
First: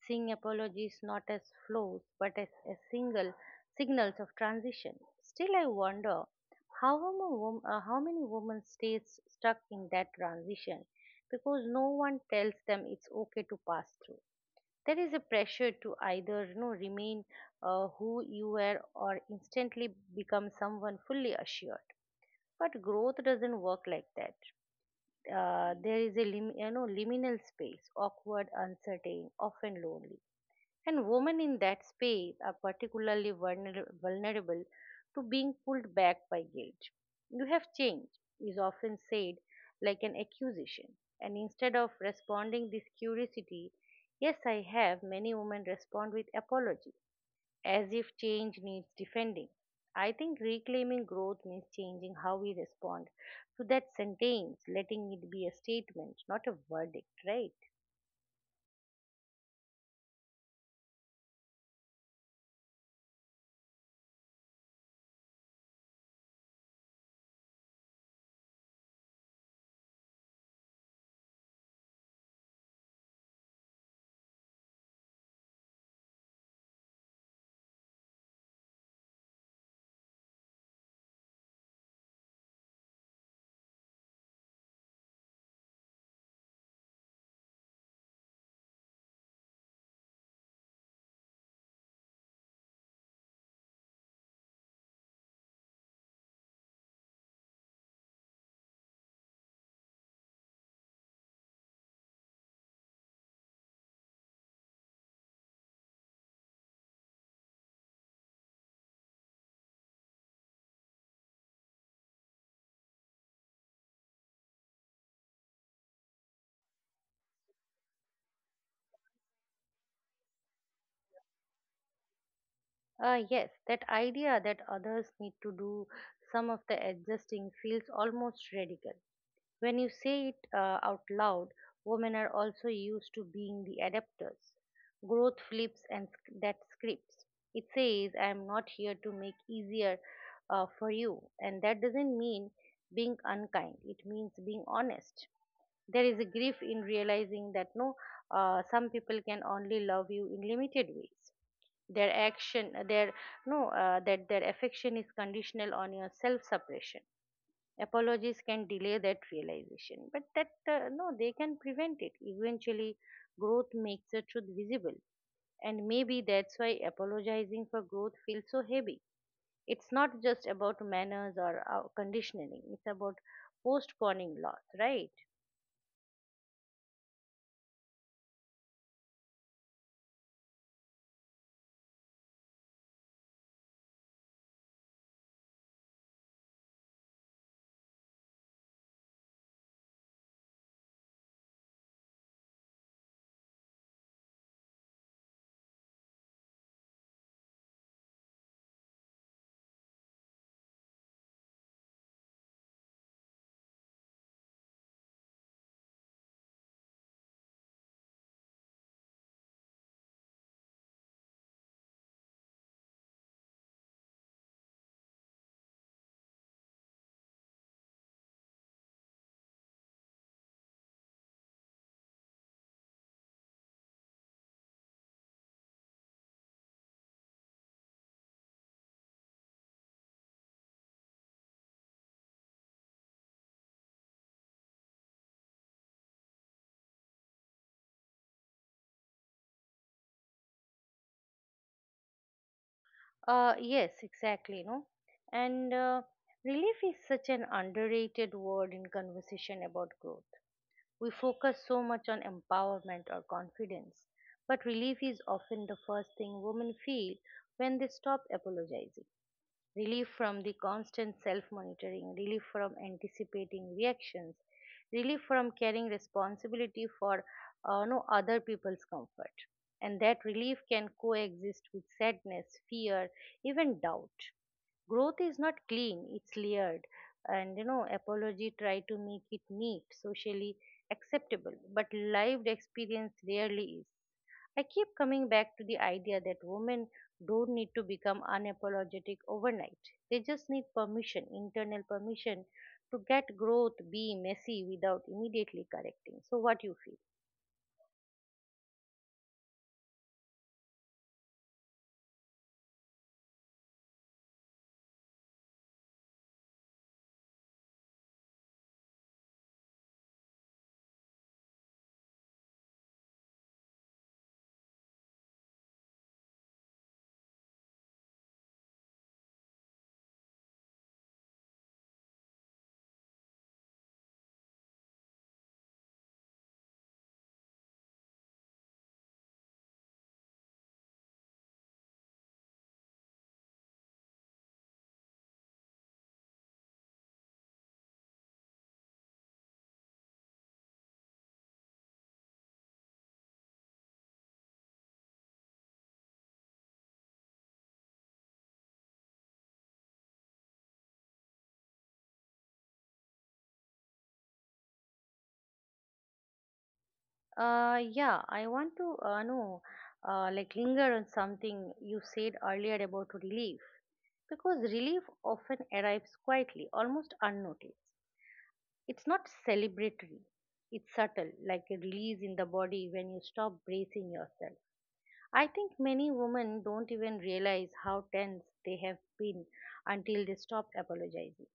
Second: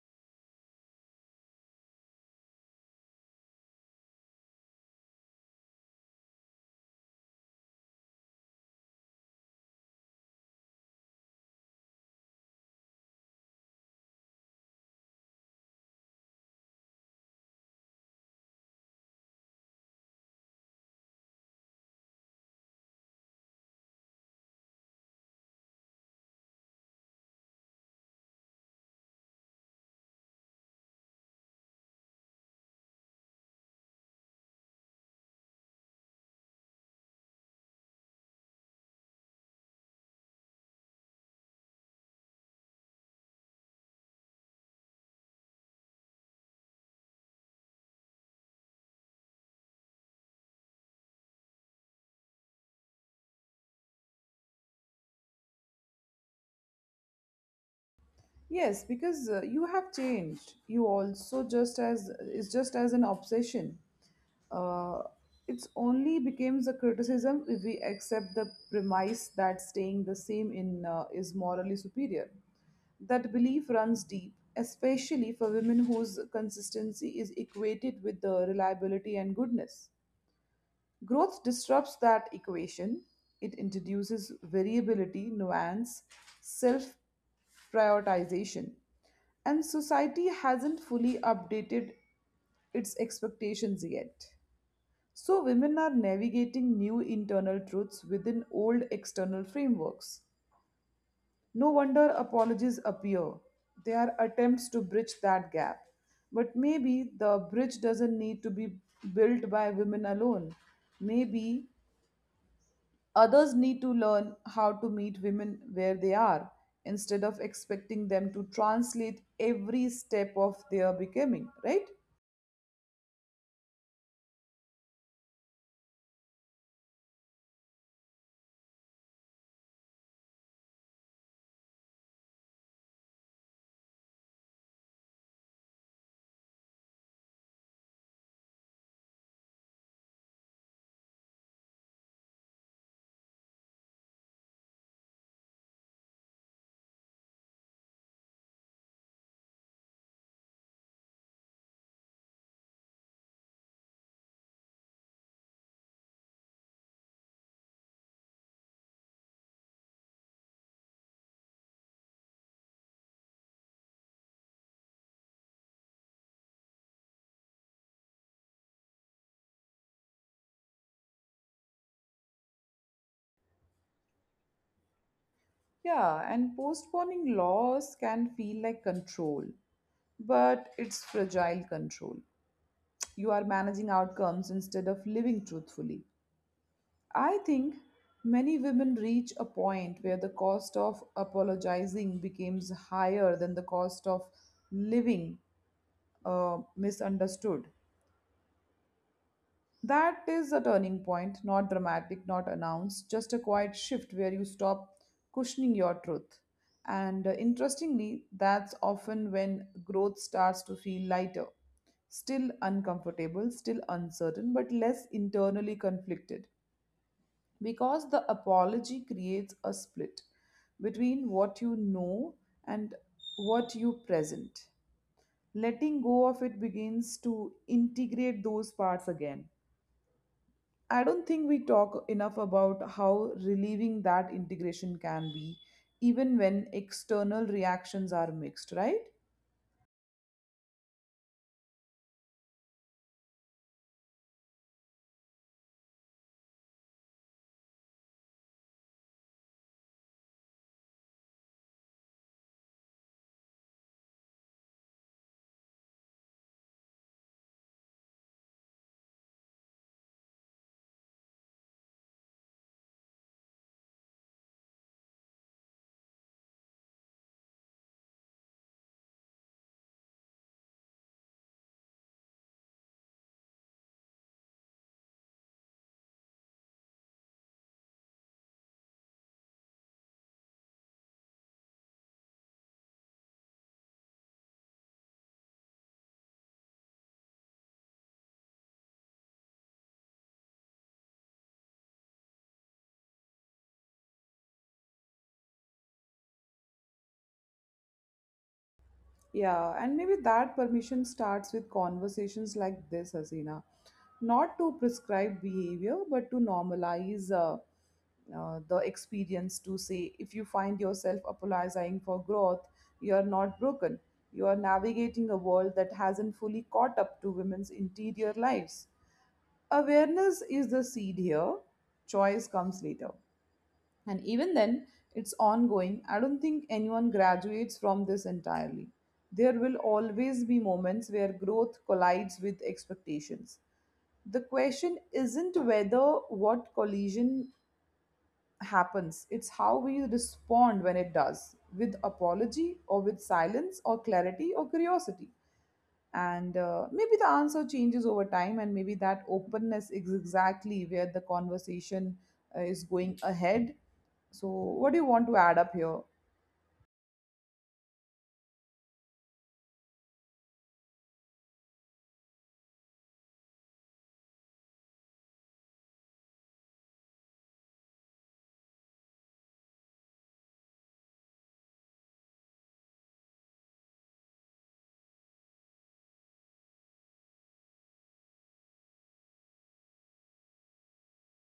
A: Seeing apologies not as flaws but as, as single signals of transition. Still, I wonder how, a wom- uh, how many women stays stuck in that transition because no one tells them it's okay to pass through. There is a pressure to either you know, remain uh, who you were or instantly become someone fully assured. But growth doesn't work like that. Uh, there is a lim- you know liminal space, awkward, uncertain, often lonely, and women in that space are particularly vulner- vulnerable to being pulled back by guilt. "You have changed" is often said like an accusation. And instead of responding this curiosity, yes, I have, many women respond with apology, as if change needs defending. I think reclaiming growth means changing how we respond to that sentence, letting it be a statement, not a verdict, right?
B: Yes, because uh, you have changed. You also just as it's just as an obsession. Uh, it's only becomes a criticism if we accept the premise that staying the same in uh, is morally superior. That belief runs deep, especially for women whose consistency is equated with the reliability and goodness. Growth disrupts that equation. It introduces variability, nuance, self prioritization, and society hasn't fully updated its expectations yet. So, women are navigating new internal truths within old external frameworks. No wonder apologies appear. They are attempts to bridge that gap. But maybe the bridge doesn't need to be built by women alone. Maybe others need to learn how to meet women where they are instead of expecting them to translate every step of their becoming, right?
A: Uh, yes, that idea that others need to do some of the adjusting feels almost radical. When you say it uh, out loud, women are also used to being the adapters. Growth flips and sc- that scripts. It says, I am not here to make easier uh, for you. And that doesn't mean being unkind, it means being honest. There is a grief in realizing that no, uh, some people can only love you in limited ways, their action, their no uh, that their affection is conditional on your self suppression. Apologies can delay that realization, but that uh, no they can prevent it eventually. Growth makes the truth visible, and maybe that's why apologizing for growth feels so heavy. It's not just about manners or uh, conditioning, it's about postponing loss, right?
B: Yeah, and postponing loss can feel like control, but it's fragile control. You are managing outcomes instead of living truthfully. I think many women reach a point where the cost of apologizing becomes higher than the cost of living uh, misunderstood. That is a turning point, not dramatic, not announced, just a quiet shift where you stop cushioning your truth. And uh, interestingly, that's often when growth starts to feel lighter, still uncomfortable, still uncertain, but less internally conflicted. Because the apology creates a split between what you know and what you present. Letting go of it begins to integrate those parts again. I don't think we talk enough about how relieving that integration can be, even when external reactions are mixed, right?
A: Uh yes exactly no and uh, Relief is such an underrated word in conversation about growth. We focus so much on empowerment or confidence, but relief is often the first thing women feel when they stop apologizing. Relief from the constant self monitoring, relief from anticipating reactions, relief from carrying responsibility for uh, no other people's comfort. And that relief can coexist with sadness, fear, even doubt. Growth is not clean, it's layered, and you know apology try to make it neat, socially acceptable, but lived experience rarely is. I keep coming back to the idea that women don't need to become unapologetic overnight, they just need permission, internal permission, to get growth be messy without immediately correcting so what you feel.
B: Yeah, and maybe that permission starts with conversations like this, Hasina. Not to prescribe behavior, but to normalize uh, uh, the experience to say if you find yourself apologizing for growth, you are not broken. You are navigating a world that hasn't fully caught up to women's interior lives. Awareness is the seed here, choice comes later. And even then, it's ongoing. I don't think anyone graduates from this entirely. There will always be moments where growth collides with expectations. The question isn't whether what collision happens, it's how we respond when it does with apology, or with silence, or clarity, or curiosity, and uh, maybe the answer changes over time, and maybe that openness is exactly where the conversation uh, is going ahead. So what do you want to add up here?
A: Uh, yeah, I want to uh, know, uh, like, linger on something you said earlier about relief. Because relief often arrives quietly, almost unnoticed. It's not celebratory, it's subtle, like a release in the body when you stop bracing yourself. I think many women don't even realize how tense they have been until they stop apologizing.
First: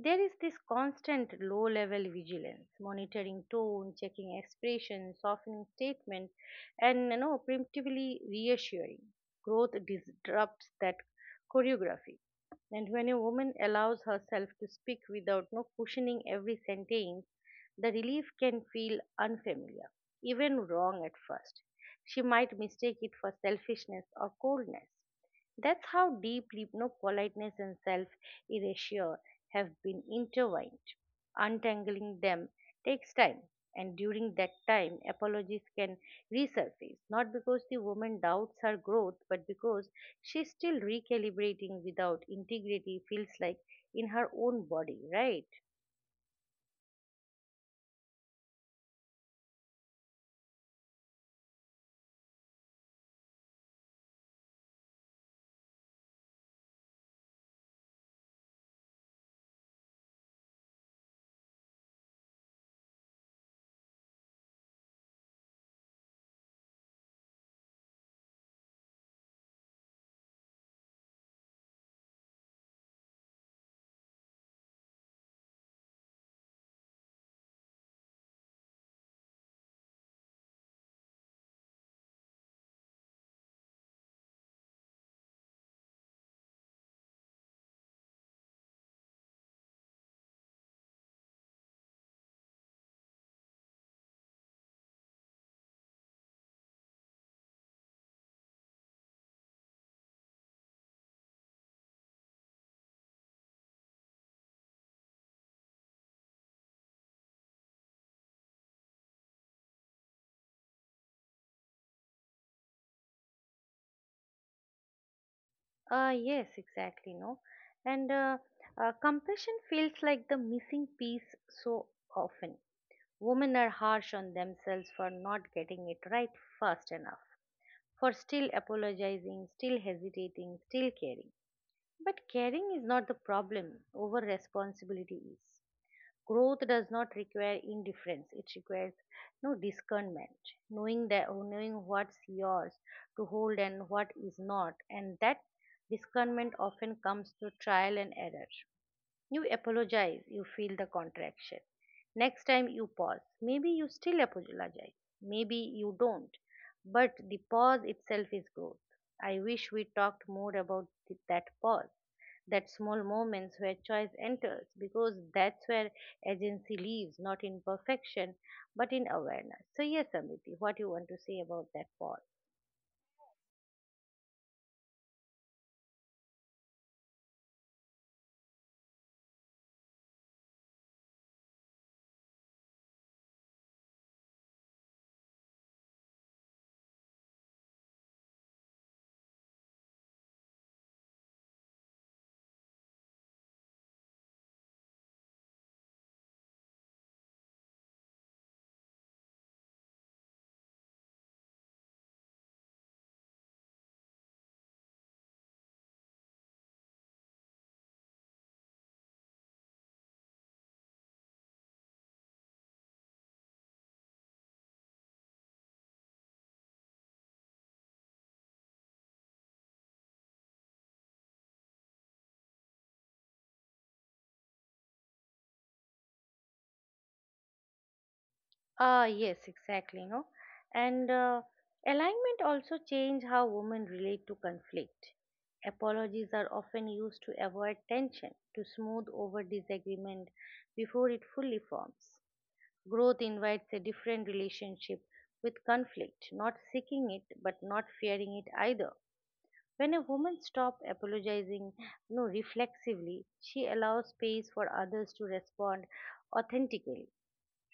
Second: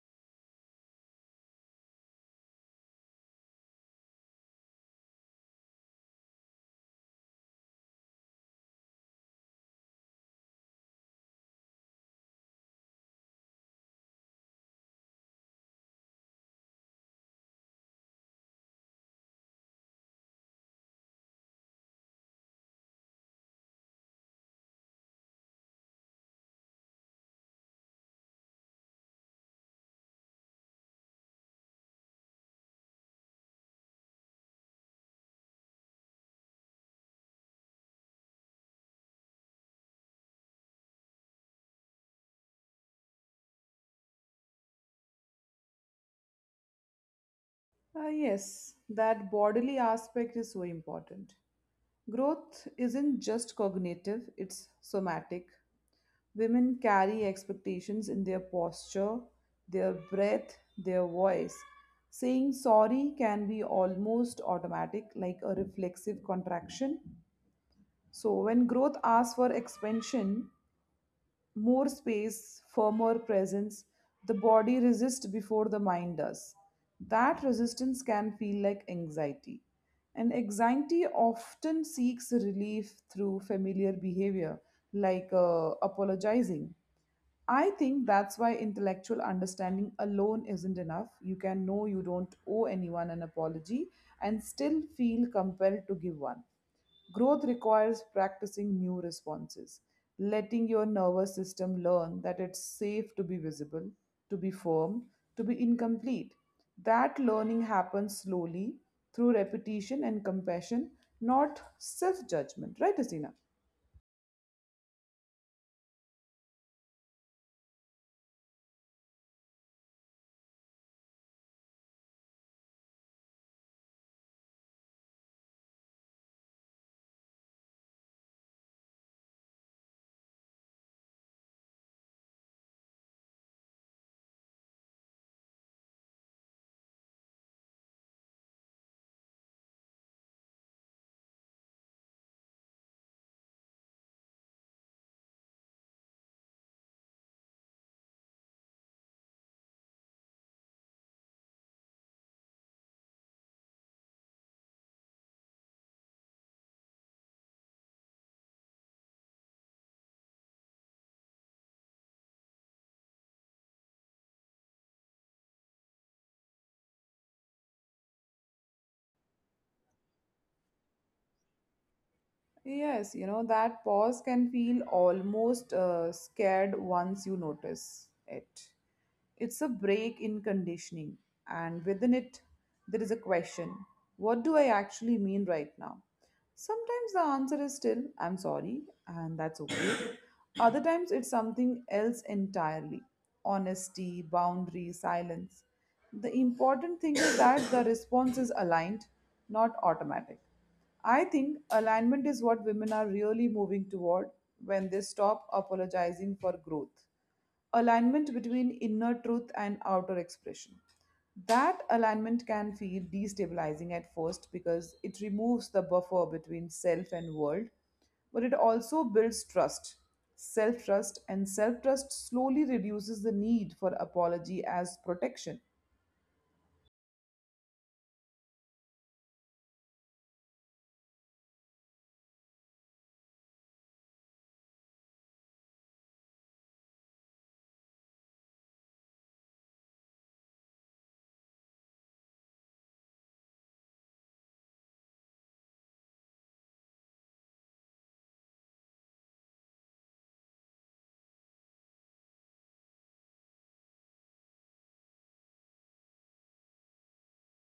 A: There is this constant low level vigilance, monitoring tone, checking expression, softening statement, and you know, preemptively reassuring. Growth disrupts that choreography. And when a woman allows herself to speak without no cushioning every sentence, the relief can feel unfamiliar, even wrong at first. She might mistake it for selfishness or coldness. That's how deeply no politeness and self erasure have been intertwined. Untangling them takes time, and during that time, apologies can resurface, not because the woman doubts her growth, but because she's still recalibrating without integrity, feels like in her own body, right?
B: Ah, yes, that bodily aspect is so important. Growth isn't just cognitive, it's somatic. Women carry expectations in their posture, their breath, their voice. Saying sorry can be almost automatic, like a reflexive contraction. So, when growth asks for expansion, more space, firmer presence, the body resists before the mind does. That resistance can feel like anxiety. And anxiety often seeks relief through familiar behavior, like uh, apologizing. I think that's why intellectual understanding alone isn't enough. You can know you don't owe anyone an apology and still feel compelled to give one. Growth requires practicing new responses, letting your nervous system learn that it's safe to be visible, to be firm, to be incomplete. That learning happens slowly through repetition and compassion, not self judgment, right, Asina?
A: Uh, yes, exactly, no. And uh, uh, Compassion feels like the missing piece so often. Women are harsh on themselves for not getting it right fast enough, for still apologizing, still hesitating, still caring. But caring is not the problem, over responsibility is. Growth does not require indifference, it requires no discernment, knowing that knowing what's yours to hold and what is not, and that discernment often comes through trial and error. You apologize, you feel the contraction. Next time you pause, maybe you still apologize, maybe you don't, but the pause itself is growth. I wish we talked more about th- that pause, that small moments where choice enters, because that's where agency lives, not in perfection, but in awareness. So, yes, Amriti, what you want to say about that pause?
B: Yes, you know, that pause can feel almost uh, scared once you notice it. It's a break in conditioning, and within it, there is a question. What do I actually mean right now? Sometimes the answer is still, I'm sorry, and that's okay. Other times it's something else entirely: honesty, boundary, silence. The important thing is that the response is aligned, not automatic. I think alignment is what women are really moving toward when they stop apologizing for growth. Alignment between inner truth and outer expression. That alignment can feel destabilizing at first because it removes the buffer between self and world, but it also builds trust, self trust, and self trust slowly reduces the need for apology as protection.
A: Ah yes, exactly, no. And uh, Alignment also change how women relate to conflict. Apologies are often used to avoid tension, to smooth over disagreement before it fully forms. Growth invites a different relationship with conflict, not seeking it but not fearing it either. When a woman stops apologizing no, reflexively, she allows space for others to respond authentically.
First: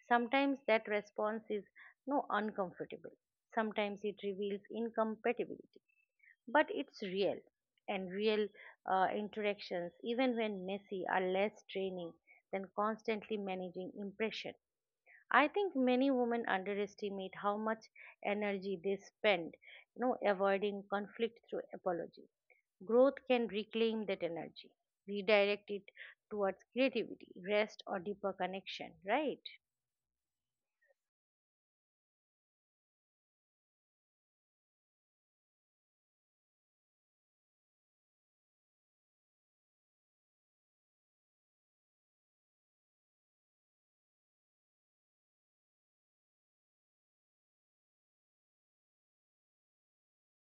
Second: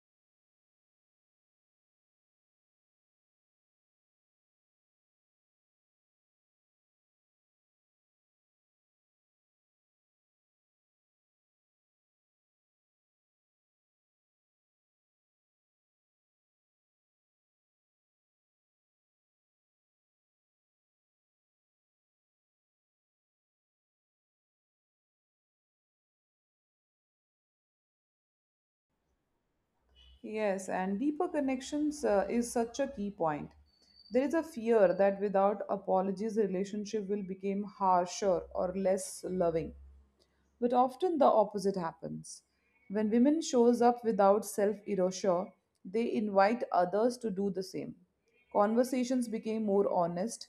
A: Sometimes that response is no uncomfortable. Sometimes it reveals incompatibility. But it's real, and real uh, interactions, even when messy, are less draining than constantly managing impression. I think many women underestimate how much energy they spend, you know, avoiding conflict through apology. Growth can reclaim that energy, redirect it towards creativity, rest, or deeper connection. Right?
B: Yes, and deeper connections uh, is such a key point. There is a fear that without apologies, the relationship will become harsher or less loving. But often the opposite happens. When women shows up without self-erasure, they invite others to do the same. Conversations became more honest,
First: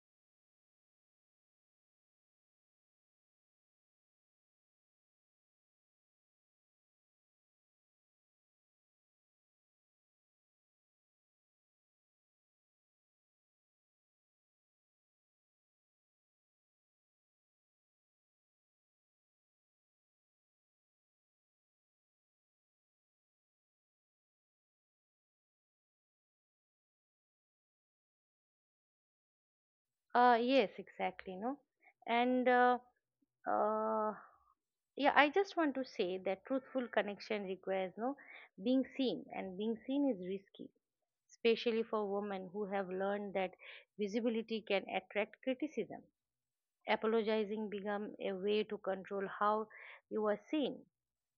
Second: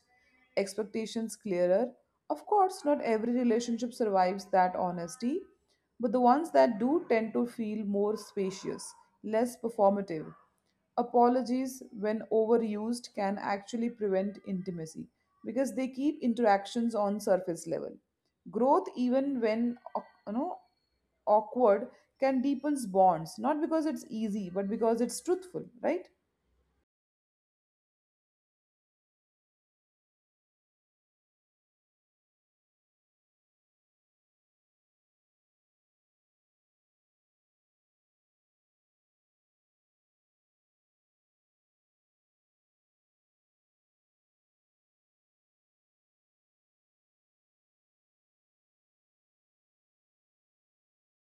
B: expectations clearer. Of course, not every relationship survives that honesty, but the ones that do tend to feel more spacious, less performative. Apologies, when overused, can actually prevent intimacy because they keep interactions on surface level. Growth, even when au- you know awkward, can deepens bonds not because it's easy but because it's truthful, right?
A: Uh, yes, exactly, no. And uh, uh, yeah, I just want to say that truthful connection requires no being seen, and being seen is risky, especially for women who have learned that visibility can attract criticism. Apologizing become a way to control how you are seen.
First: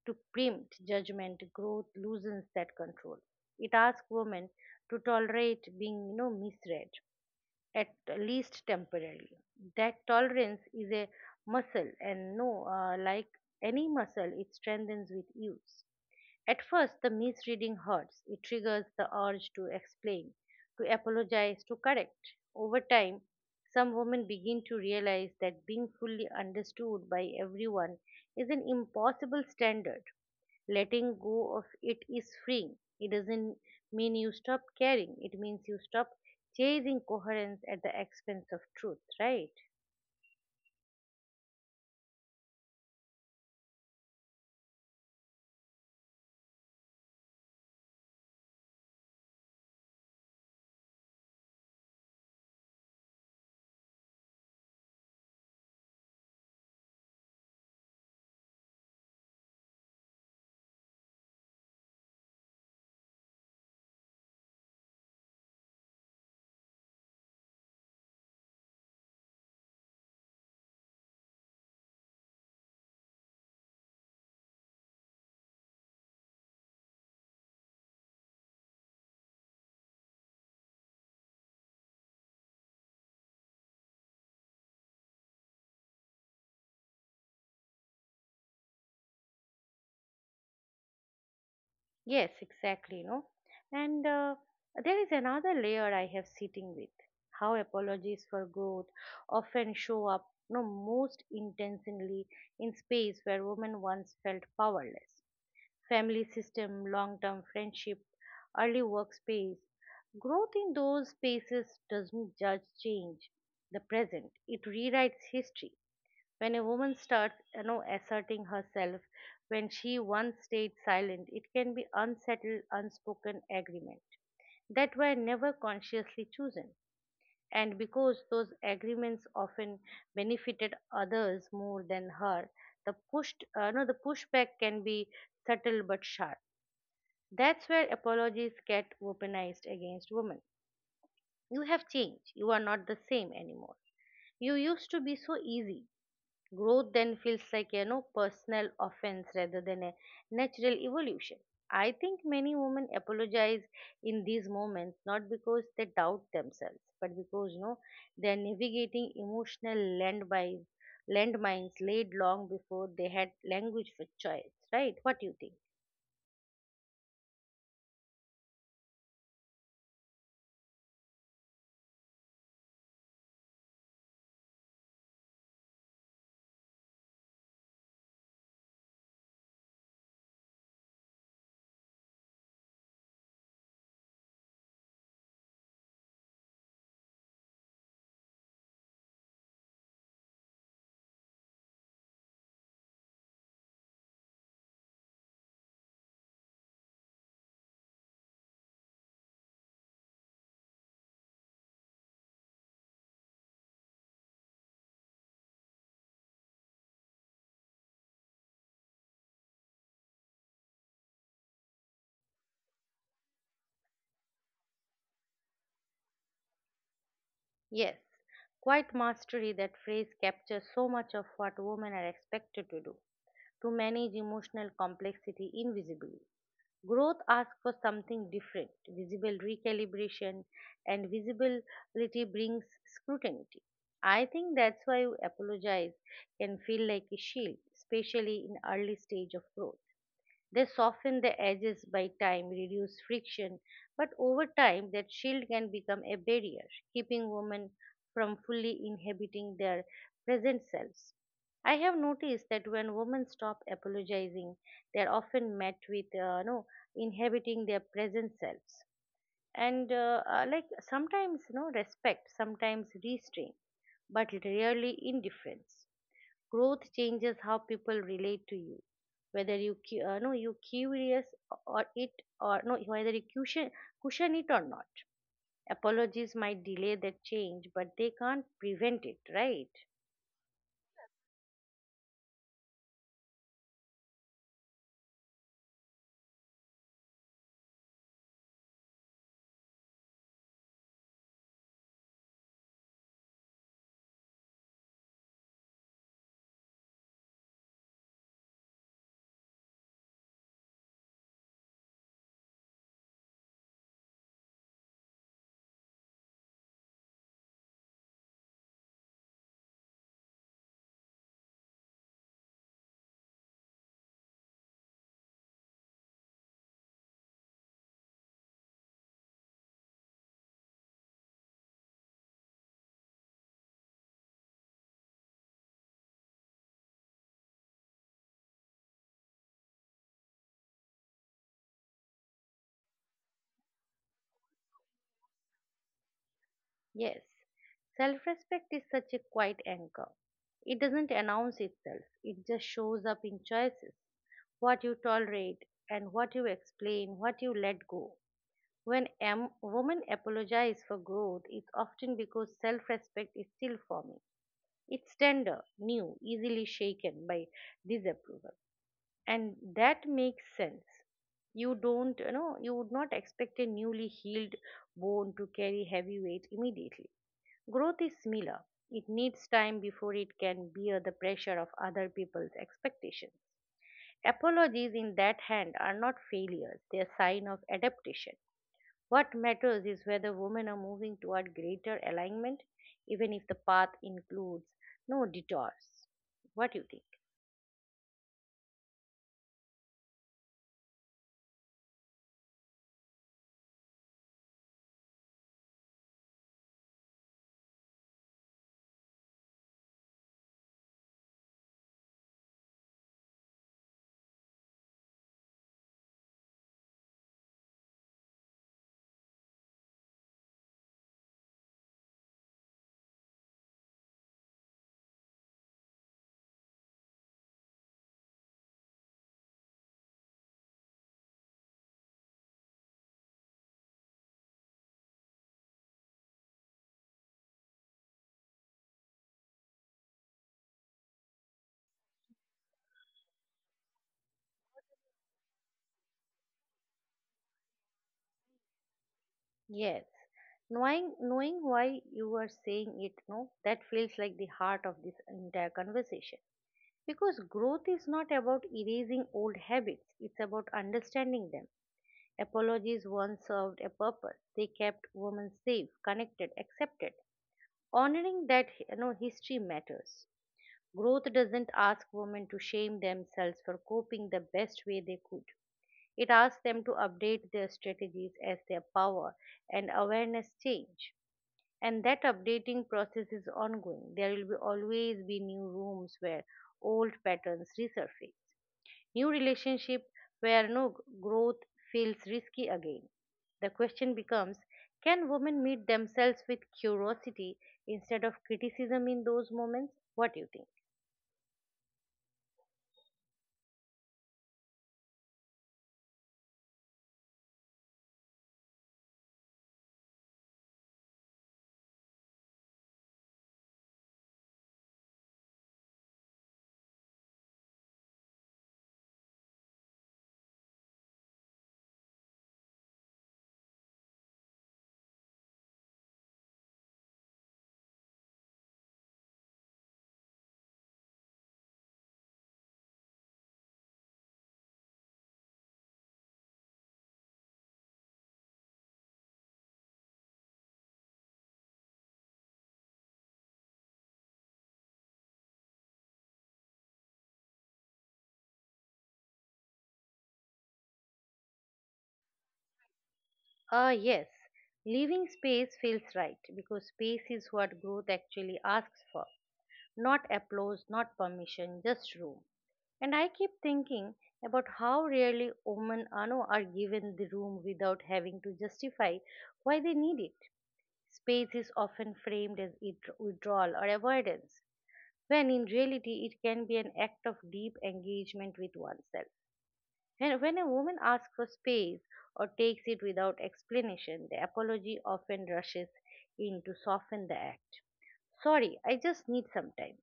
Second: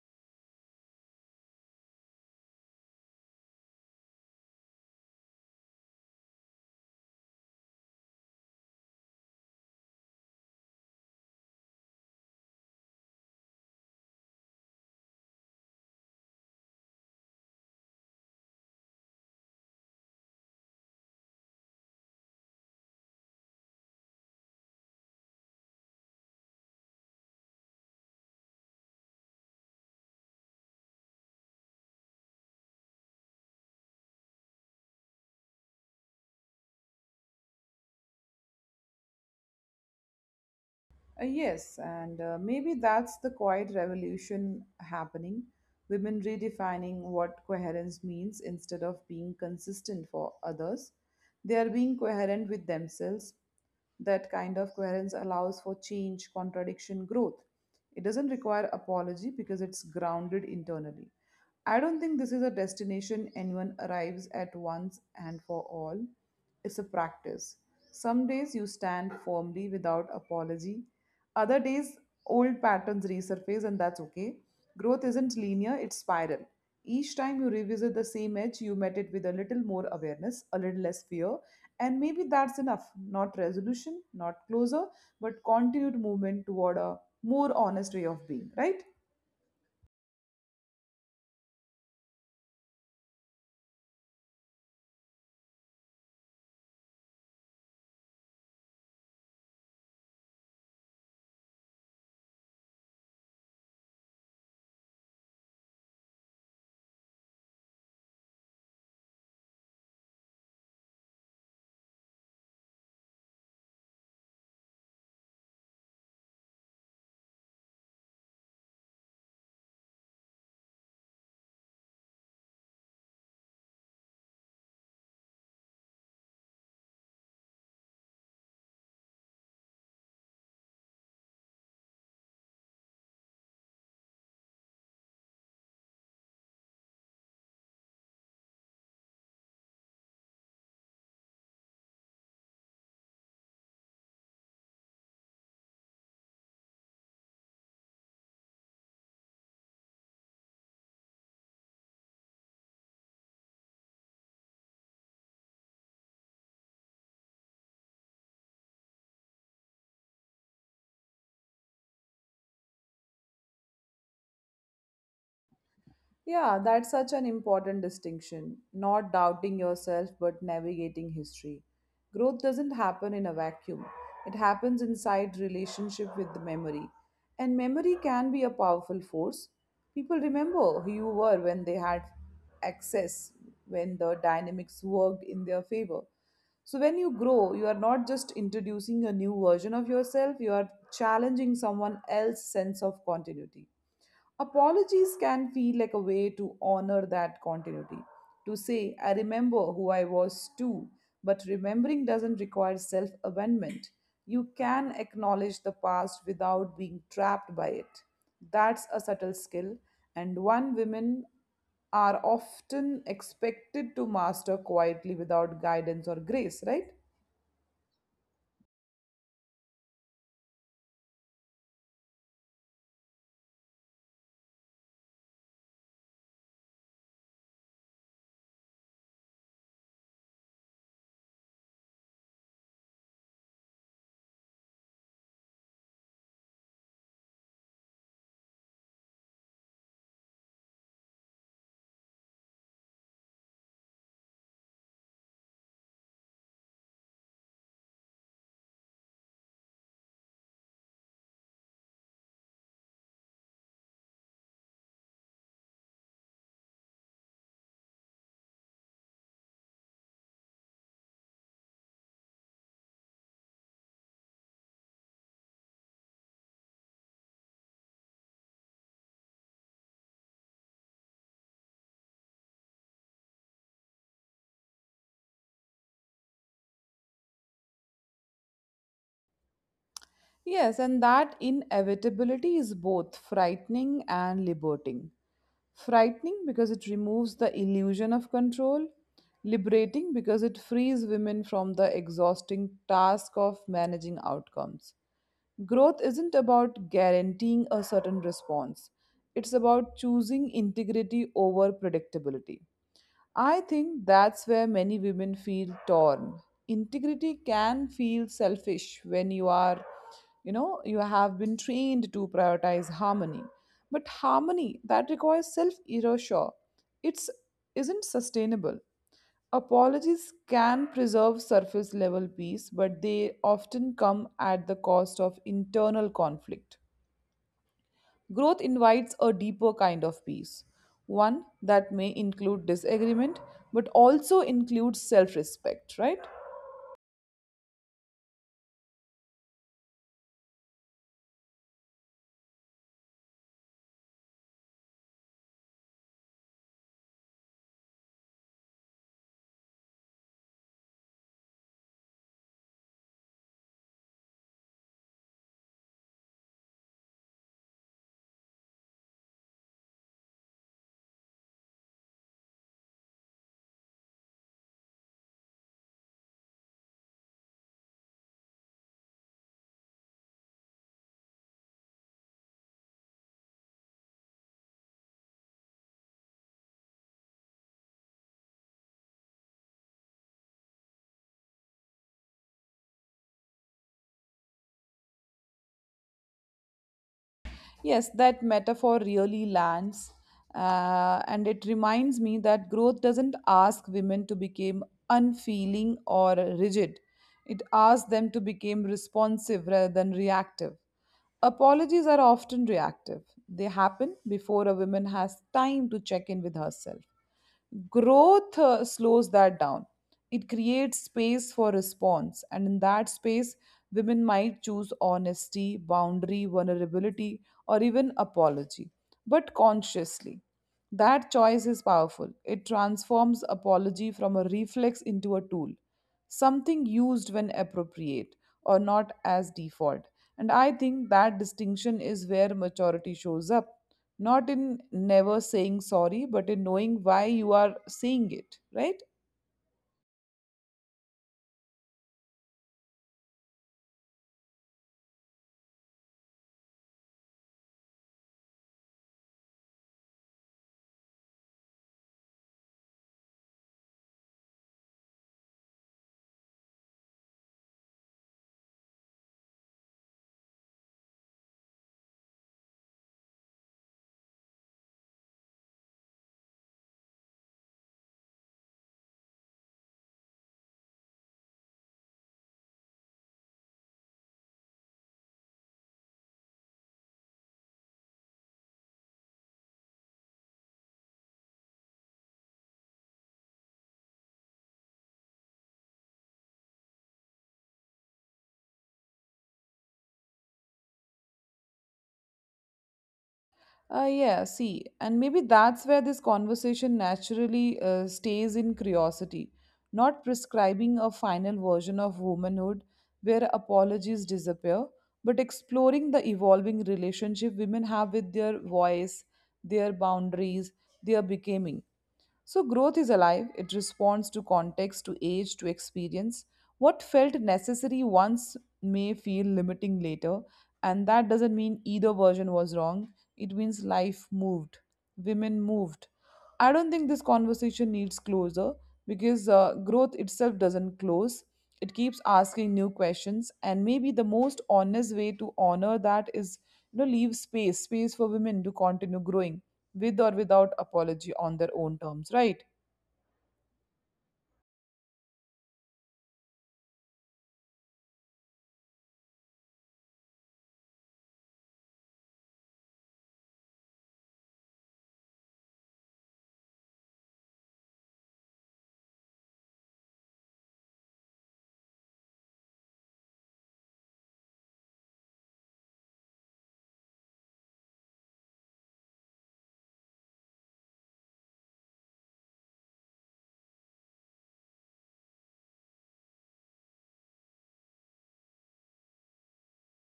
A: To preempt judgment, growth loosens that control. It asks women to tolerate being, you know, misread at least temporarily. That tolerance is a muscle, and no, uh, like any muscle, it strengthens with use. At first, the misreading hurts. It triggers the urge to explain, to apologize, to correct. Over time, some women begin to realize that being fully understood by everyone is an impossible standard. Letting go of it is freeing. It doesn't mean you stop caring, it means you stop chasing coherence at the expense of truth, right?
B: Uh, yes, and uh, maybe that's the quiet revolution happening. Women redefining what coherence means instead of being consistent for others. They are being coherent with themselves. That kind of coherence allows for change, contradiction, growth. It doesn't require apology because it's grounded internally. I don't think this is a destination anyone arrives at once and for all. It's a practice. Some days you stand firmly without apology. Other days, old patterns resurface, and that's okay. Growth isn't linear, it's spiral. Each time you revisit the same edge, you met it with a little more awareness, a little less fear, and maybe that's enough. Not resolution, not closure, but continued movement toward a more honest way of being, right?
A: Yes, exactly, no? And uh, There is another layer I have sitting with, how apologies for growth often show up no most intentionally in space where women once felt powerless, family system, long term friendship, early workspace. Growth in those spaces doesn't just change the present. It rewrites history. When a woman starts you know, asserting herself, when she once stayed silent, it can be unsettled, unspoken agreement that were never consciously chosen. And because those agreements often benefited others more than her, the pushed, uh, no, the pushback can be subtle but sharp. That's where apologies get weaponized against women. You have changed. You are not the same anymore. You used to be so easy. Growth then feels like you know personal offense rather than a natural evolution. I think many women apologize in these moments not because they doubt themselves, but because you know they are navigating emotional landmines, landmines laid long before they had language for choice. Right? What do you think?
B: Yeah, that's such an important distinction. Not doubting yourself, but navigating history. Growth doesn't happen in a vacuum, it happens inside relationship with the memory. And memory can be a powerful force. People remember who you were when they had access, when the dynamics worked in their favor. So when you grow, you are not just introducing a new version of yourself, you are challenging someone else's sense of continuity. Apologies can feel like a way to honor that continuity. To say, I remember who I was too, but remembering doesn't require self abandonment. You can acknowledge the past without being trapped by it. That's a subtle skill, and one women are often expected to master quietly without guidance or grace, right?
A: Yes, quite mastery, that phrase captures so much of what women are expected to do, to manage emotional complexity invisibly. Growth asks for something different, visible recalibration, and visibility brings scrutiny. I think that's why apologize can feel like a shield, especially in early stage of growth. They soften the edges by time, reduce friction, but over time that shield can become a barrier, keeping women from fully inhabiting their present selves. I have noticed that when women stop apologizing, they are often met with uh, no inhabiting their present selves, and uh, uh, like sometimes no respect, sometimes restraint, but rarely indifference. Growth changes how people relate to you, whether you cu- uh, no you curious, or it or no whether you cushion cushion it or not. Apologies might delay that change, but they can't prevent it, right?
B: Yes, and that inevitability is both frightening and liberating. Frightening because it removes the illusion of control. Liberating because it frees women from the exhausting task of managing outcomes. Growth isn't about guaranteeing a certain response, it's about choosing integrity over predictability. I think that's where many women feel torn. Integrity can feel selfish when you are, you know, you have been trained to prioritize harmony. But harmony that requires self erasure, it's isn't sustainable. Apologies can preserve surface level peace, but they often come at the cost of internal conflict. Growth invites a deeper kind of peace, one that may include disagreement but also includes self respect, right?
A: Yes, self respect is such a quiet anchor. It doesn't announce itself, it just shows up in choices: what you tolerate and what you explain, what you let go. When a woman apologizes for growth, it's often because self respect is still forming. It's tender, new, easily shaken by disapproval. And that makes sense. You don't, you know, you would not expect a newly healed bone to carry heavy weight immediately. Growth is similar. It needs time before it can bear the pressure of other people's expectations. Apologies in that hand are not failures, they are sign of adaptation. What matters is whether women are moving toward greater alignment, even if the path includes no detours. What do you think?
B: Yes, that metaphor really lands. Uh, and it reminds me that growth doesn't ask women to become unfeeling or rigid. It asks them to become responsive rather than reactive. Apologies are often reactive, they happen before a woman has time to check in with herself. Growth uh, slows that down. It creates space for response, and in that space women might choose honesty, boundary, vulnerability, or even apology, but consciously. That choice is powerful. It transforms apology from a reflex into a tool, something used when appropriate or not as default. And I think that distinction is where maturity shows up, not in never saying sorry, but in knowing why you are saying it, right?
A: Yes. Knowing, knowing why you are saying it, no, that feels like the heart of this entire conversation. Because growth is not about erasing old habits, it's about understanding them. Apologies once served a purpose. They kept women safe, connected, accepted. Honoring that, you know, history matters. Growth doesn't ask women to shame themselves for coping the best way they could. It asks them to update their strategies as their power and awareness change. And that updating process is ongoing. There will be always be new rooms where old patterns resurface, new relationship where no growth feels risky again. The question becomes, can women meet themselves with curiosity instead of criticism in those moments? What do you think?
B: Uh, yeah, see, and maybe that's where this conversation naturally uh, stays in curiosity, not prescribing a final version of womanhood where apologies disappear, but exploring the evolving relationship women have with their voice, their boundaries, their becoming. So, growth is alive. It responds to context, to age, to experience. What felt necessary once may feel limiting later. And that doesn't mean either version was wrong. It means life moved, women moved. I don't think this conversation needs closure because uh, growth itself doesn't close. It keeps asking new questions, and maybe the most honest way to honor that is, you know, leave space, space for women to continue growing with or without apology on their own terms, right?
A: Ah, yes, leaving space feels right because space is what growth actually asks for. Not applause, not permission, just room. And I keep thinking about how rarely women are, no, are given the room without having to justify why they need it. Space is often framed as it- withdrawal or avoidance, when in reality it can be an act of deep engagement with oneself. When, when a woman asks for space or takes it without explanation, the apology often rushes in to soften the act. Sorry, I just need some time.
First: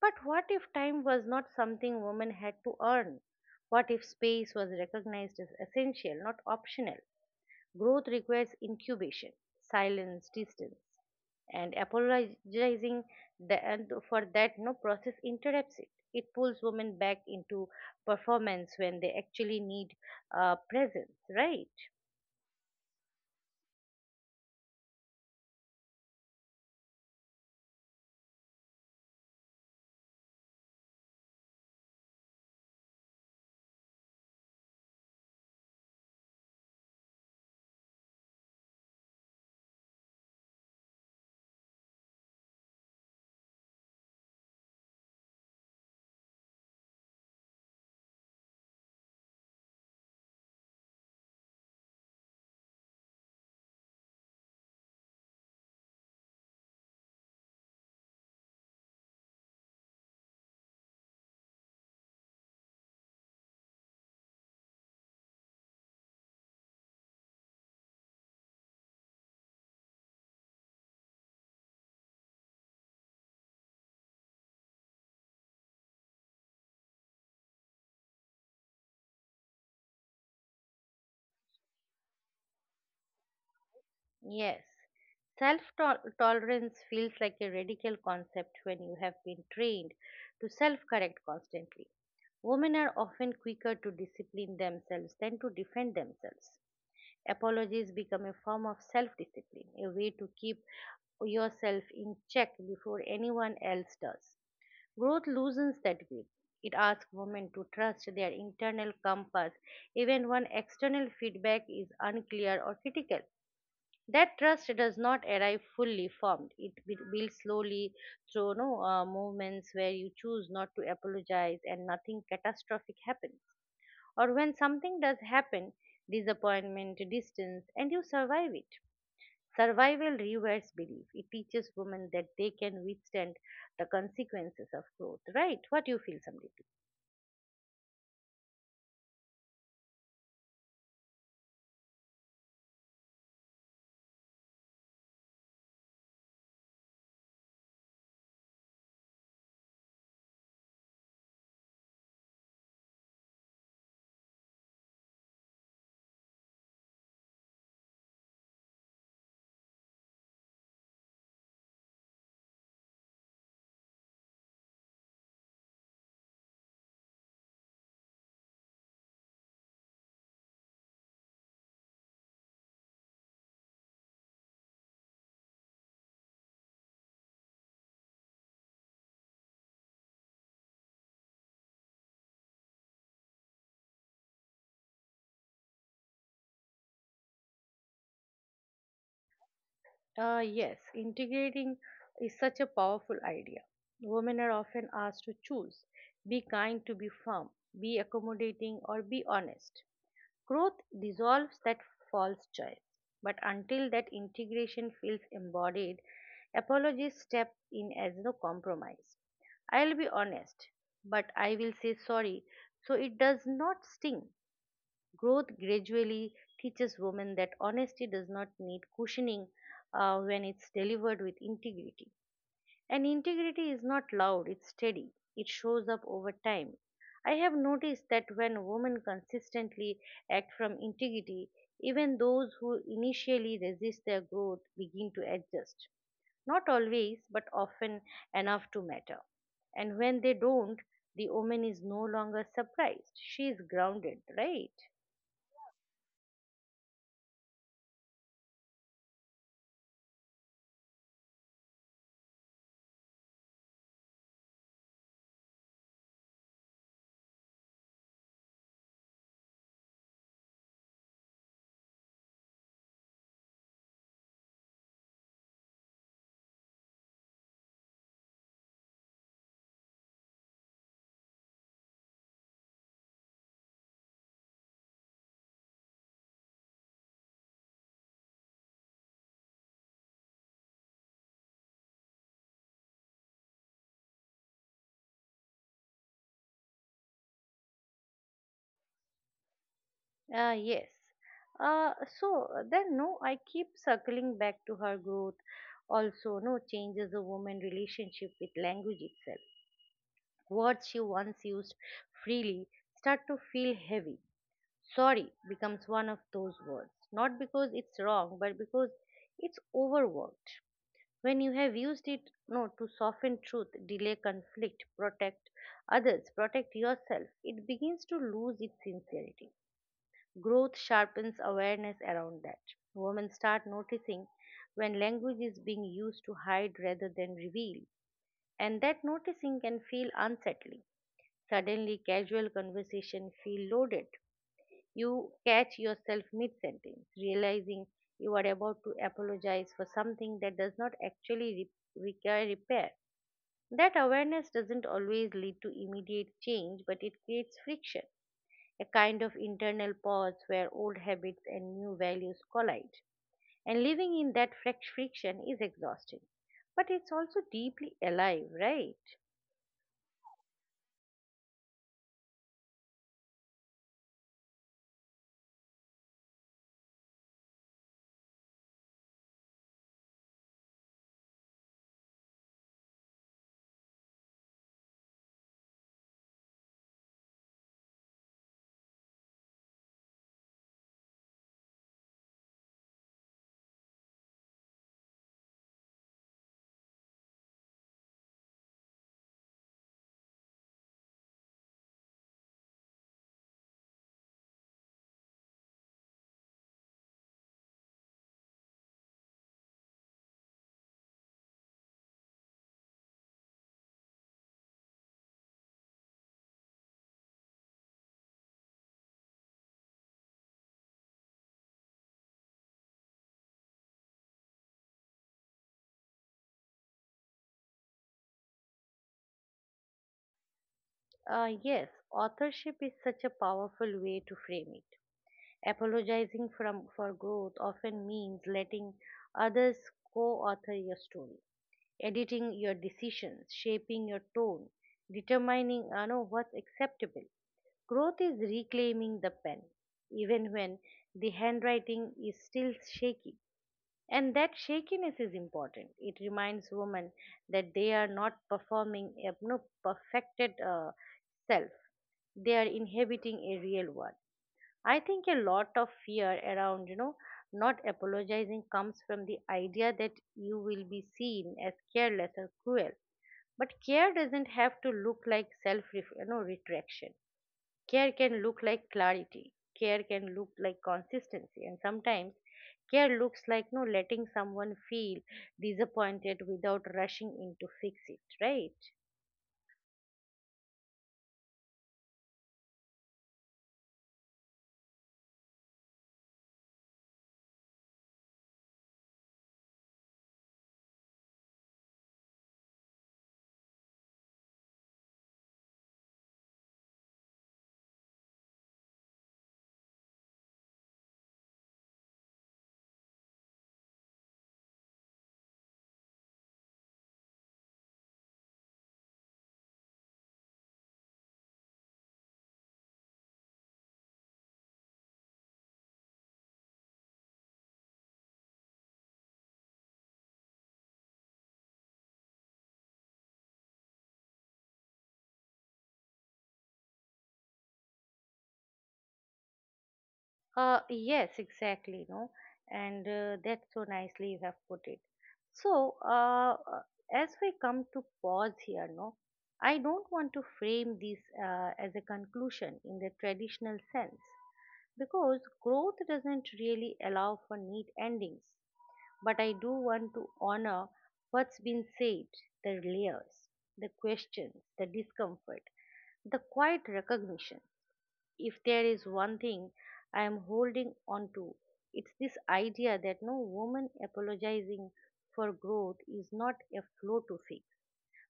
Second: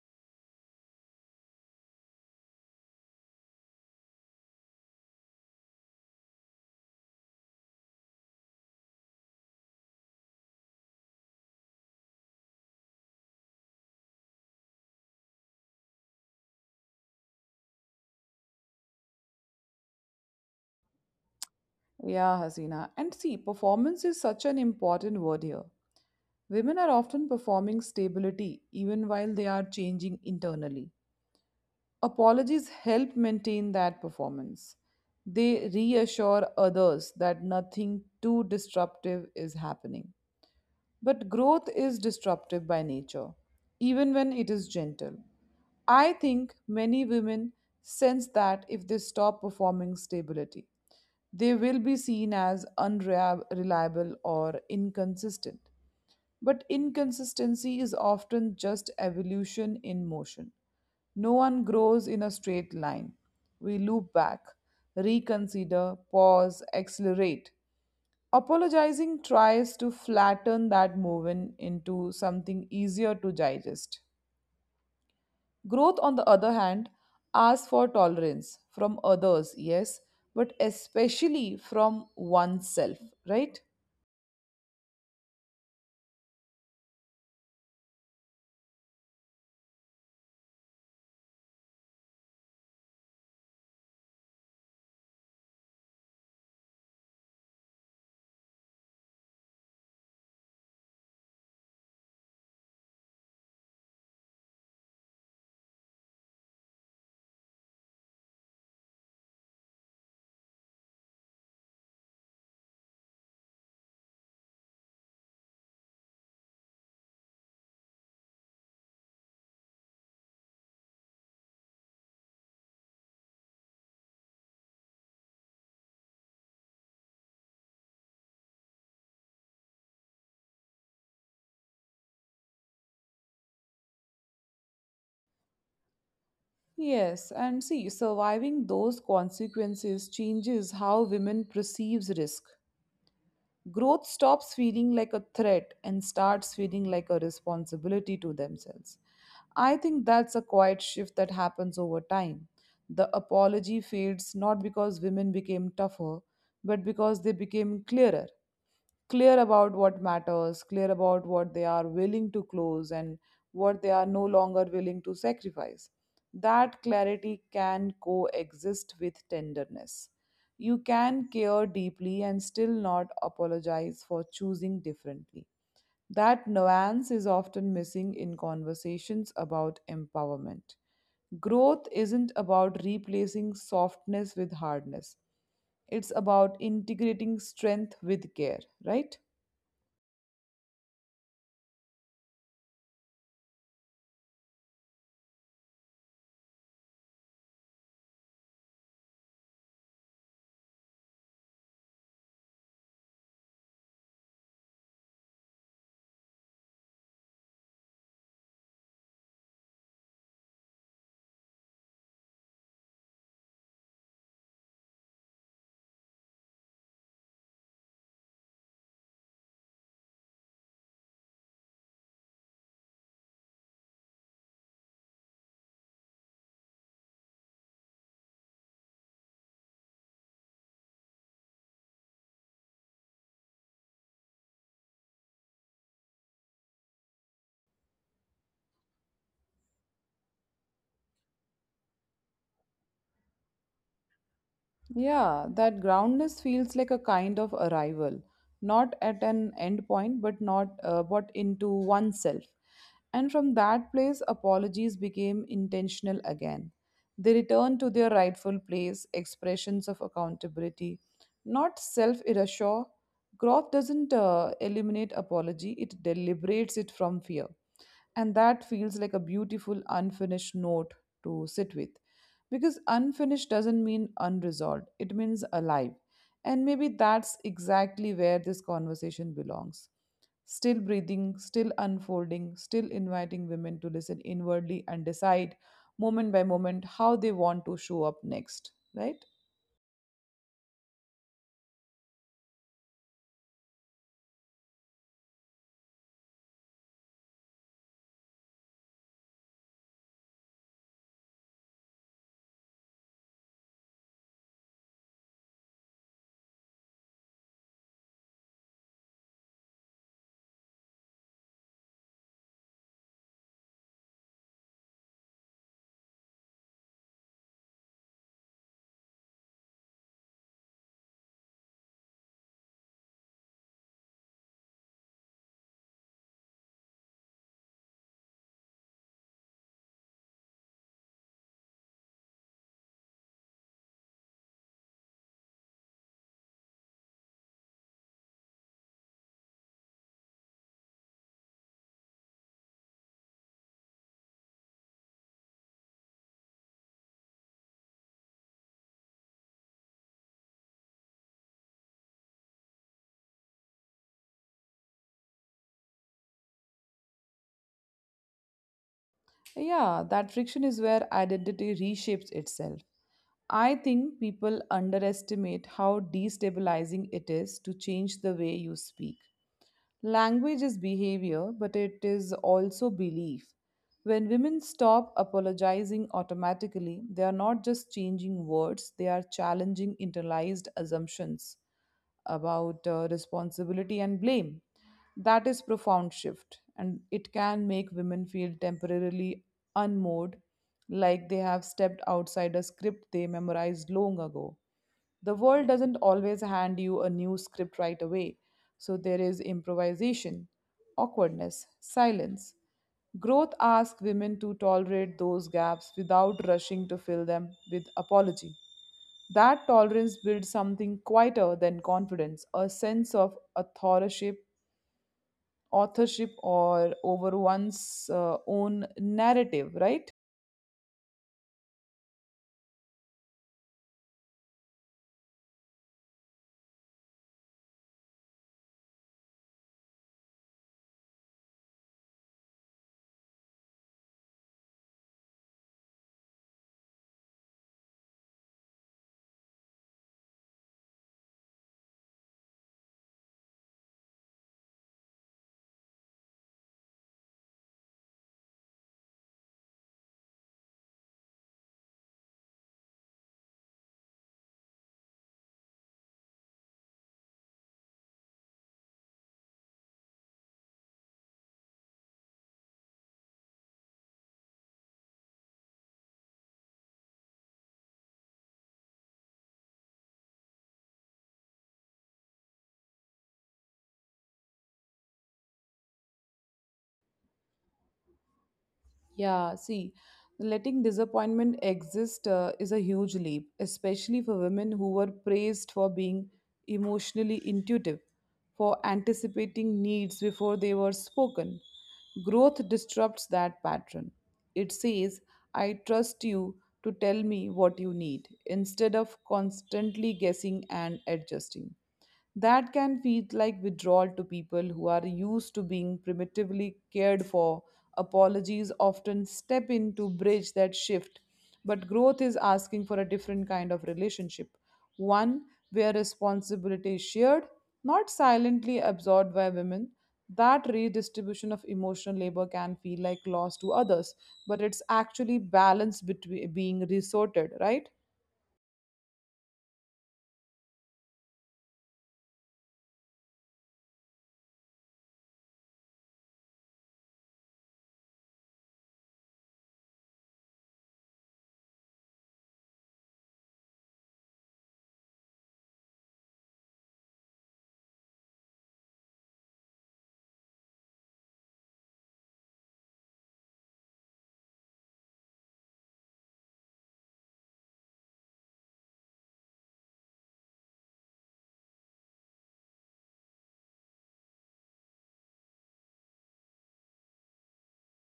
A: But what if time was not something women had to earn? What if space was recognized as essential, not optional? Growth requires incubation, silence, distance, and apologizing the, and for that no process interrupts it. It pulls women back into performance when they actually need uh, presence, right?
B: Yeah, Hasina. And see, performance is such an important word here. Women are often performing stability even while they are changing internally. Apologies help maintain that performance. They reassure others that nothing too disruptive is happening. But growth is disruptive by nature, even when it is gentle. I think many women sense that if they stop performing stability. They will be seen as unreliable or inconsistent. But inconsistency is often just evolution in motion. No one grows in a straight line. We loop back, reconsider, pause, accelerate. Apologizing tries to flatten that movement into something easier to digest. Growth, on the other hand, asks for tolerance from others, yes, but especially from oneself, right?
A: Yes. Self tolerance feels like a radical concept when you have been trained to self correct constantly. Women are often quicker to discipline themselves than to defend themselves. Apologies become a form of self discipline, a way to keep yourself in check before anyone else does. Growth loosens that grip. It asks women to trust their internal compass even when external feedback is unclear or critical. That trust does not arrive fully formed. It be- builds slowly through no, uh, moments where you choose not to apologize and nothing catastrophic happens, or when something does happen: disappointment, distance, and you survive it. Survival rewires belief. It teaches women that they can withstand the consequences of growth. Right? What do you feel, Samriti?
B: Yes, and see, surviving those consequences changes how women perceives risk. Growth stops feeling like a threat and starts feeling like a responsibility to themselves. I think that's a quiet shift that happens over time. The apology fades not because women became tougher, but because they became clearer. Clear about what matters, clear about what they are willing to close and what they are no longer willing to sacrifice. That clarity can coexist with tenderness. You can care deeply and still not apologize for choosing differently. That nuance is often missing in conversations about empowerment. Growth isn't about replacing softness with hardness, it's about integrating strength with care, right?
A: Uh, yes, integrating is such a powerful idea. Women are often asked to choose, be kind to be firm, be accommodating, or be honest. Growth dissolves that false choice, but until that integration feels embodied, apologies step in as no compromise. I'll be honest, but I will say sorry so it does not sting. Growth gradually teaches women that honesty does not need cushioning uh, when it's delivered with integrity. And integrity is not loud, it's steady. It shows up over time. I have noticed that when women consistently act from integrity, even those who initially resist their growth begin to adjust. Not always, but often enough to matter. And when they don't, the woman is no longer surprised. She is grounded, right?
B: Yeah, that groundness feels like a kind of arrival, not at an end point, but not uh, but into oneself. And from that place, apologies became intentional again. They returned to their rightful place, expressions of accountability, not self erasure. Growth doesn't uh, eliminate apology; it deliberates it from fear. And that feels like a beautiful unfinished note to sit with. Because unfinished doesn't mean unresolved, it means alive. And maybe that's exactly where this conversation belongs. Still breathing, still unfolding, still inviting women to listen inwardly and decide moment by moment how they want to show up next, right?
A: Uh, yes. Uh, so uh, then, no, I keep circling back to her growth. Also, no, changes a woman's relationship with language itself. Words she once used freely start to feel heavy. Sorry becomes one of those words, not because it's wrong, but because it's overworked. When you have used it, no, to soften truth, delay conflict, protect others, protect yourself, it begins to lose its sincerity. Growth sharpens awareness around that. Women start noticing when language is being used to hide rather than reveal, and that noticing can feel unsettling. Suddenly, casual conversation feel loaded. You catch yourself mid sentence, realizing you are about to apologize for something that does not actually re- require repair. That awareness doesn't always lead to immediate change, but it creates friction, a kind of internal pause where old habits and new values collide. And living in that fric- friction is exhausting, but it's also deeply alive, right?
B: Yeah, that friction is where identity reshapes itself. I think people underestimate how destabilizing it is to change the way you speak. Language is behavior, but it is also belief. When women stop apologizing automatically, they are not just changing words, they are challenging internalized assumptions about uh, responsibility and blame. That is profound shift and it can make women feel temporarily unmoored like they have stepped outside a script they memorized long ago. The world doesn't always hand you a new script right away, so there is improvisation, awkwardness, silence. Growth asks women to tolerate those gaps without rushing to fill them with apology. That tolerance builds something quieter than confidence, a sense of authorship authorship or over one's uh, own narrative, right?
A: Uh, yes, authorship is such a powerful way to frame it. Apologizing from, for growth often means letting others co author your story, editing your decisions, shaping your tone, determining uh, know, what's acceptable. Growth is reclaiming the pen, even when the handwriting is still shaky. And that shakiness is important. It reminds women that they are not performing a no, perfected uh, self, they are inhabiting a real one. I think a lot of fear around, you know, not apologizing comes from the idea that you will be seen as careless or cruel. But care doesn't have to look like self, you know, retraction. Care can look like clarity, care can look like consistency, and sometimes care looks like no letting someone feel disappointed without rushing in to fix it, right?
B: Yeah, see, letting disappointment exist uh, is a huge leap, especially for women who were praised for being emotionally intuitive, for anticipating needs before they were spoken. Growth disrupts that pattern. It says, I trust you to tell me what you need, instead of constantly guessing and adjusting. That can feel like withdrawal to people who are used to being primitively cared for. Apologies often step in to bridge that shift, but growth is asking for a different kind of relationship, one where responsibility is shared, not silently absorbed by women. That redistribution of emotional labor can feel like loss to others, but it's actually balance between being resorted, right?
A: Uh, yes, exactly, no, and uh, that's so nicely you have put it. So, uh, uh, as we come to pause here, no, I don't want to frame this uh, as a conclusion in the traditional sense, because growth doesn't really allow for neat endings. But I do want to honor what's been said: the layers, the questions, the discomfort, the quiet recognition. If there is one thing I am holding on to, it's this idea that no woman apologizing for growth is not a flaw to fix,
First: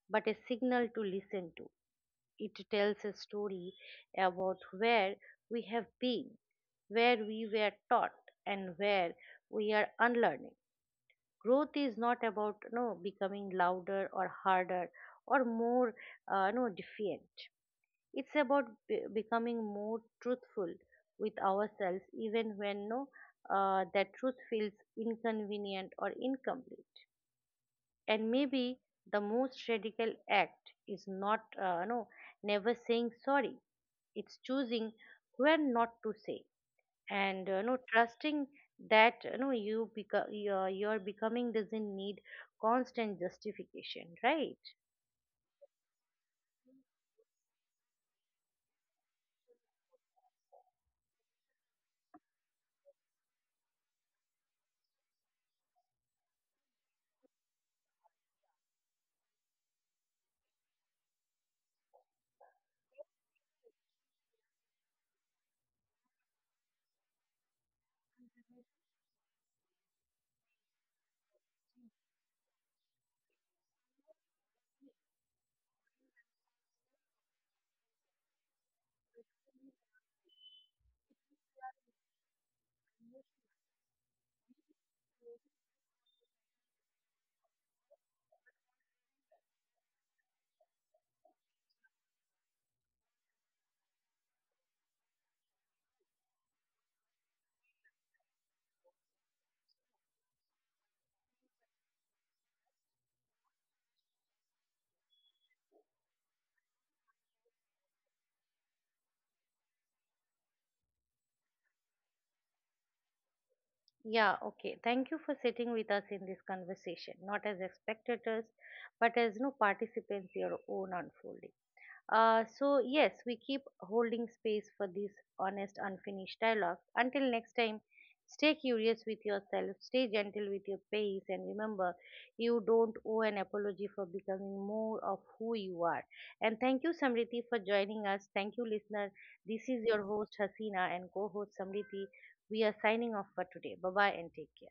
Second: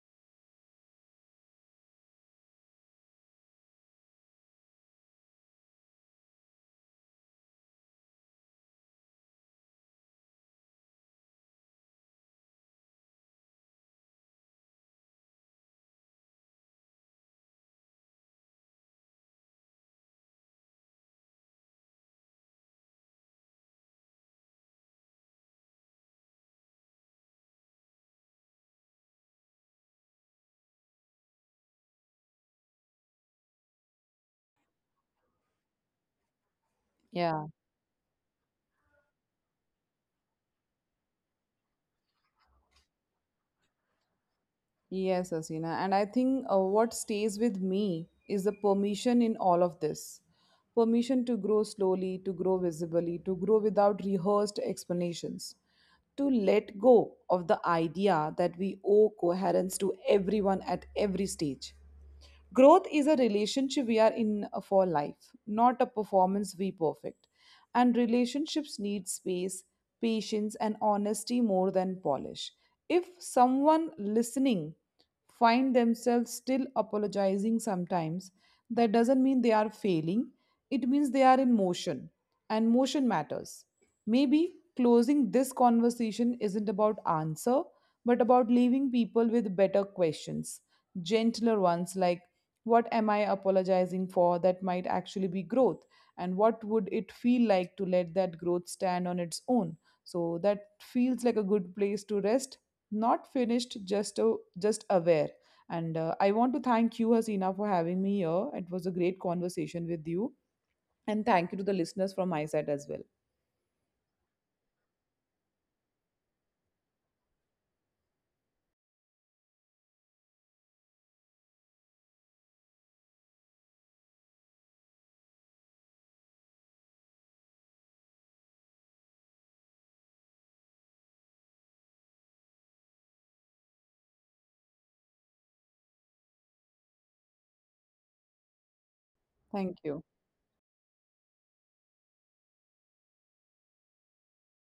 A: but a signal to listen to. It tells a story about where we have been, where we were taught, and where we are unlearning. Growth is not about, you know, becoming louder or harder or more, uh, you know, defiant. It's about be- becoming more truthful with ourselves, even when no, uh, that truth feels inconvenient or incomplete. And maybe the most radical act is not, uh, no never saying sorry, it's choosing when not to say.
B: Yeah.
A: And uh, no, trusting that, you know you become your, your becoming doesn't need constant justification, right?
B: Yes, Asina. And I think uh, what stays with me is the permission in all of this permission to grow slowly, to grow visibly, to grow without rehearsed explanations, to let go of the idea that we owe coherence to everyone at every stage. Growth is a relationship we are in uh, for life, not a performance we perfect. And relationships need space, patience, and honesty more than polish. If someone listening find themselves still apologizing sometimes, that doesn't mean they are failing. It means they are in motion, and motion matters. Maybe closing this conversation isn't about answer, but about leaving people with better questions gentler ones like what am I apologizing for that might actually be growth? And what would it feel like to let that growth stand on its own? So that feels like a good place to rest. Not finished, just a, just aware. And uh, I want to thank you, Hasina, for having me here. It was a great conversation with you. And thank you to the listeners from my side as well.
A: Yeah, okay, thank you for sitting with us in this conversation, not as spectators but as no participants your own unfolding. Uh, so, yes, we keep holding space for these honest, unfinished dialogues. Until next time, stay curious with yourself, stay gentle with your pace, and remember, you don't owe an apology for becoming more of who you are. And thank you, Samriti, for joining us. Thank you, listener. This
B: Thank
A: is
B: you.
A: your host, Hasina, and co host, Samriti. We are signing off for today. Bye bye and take care.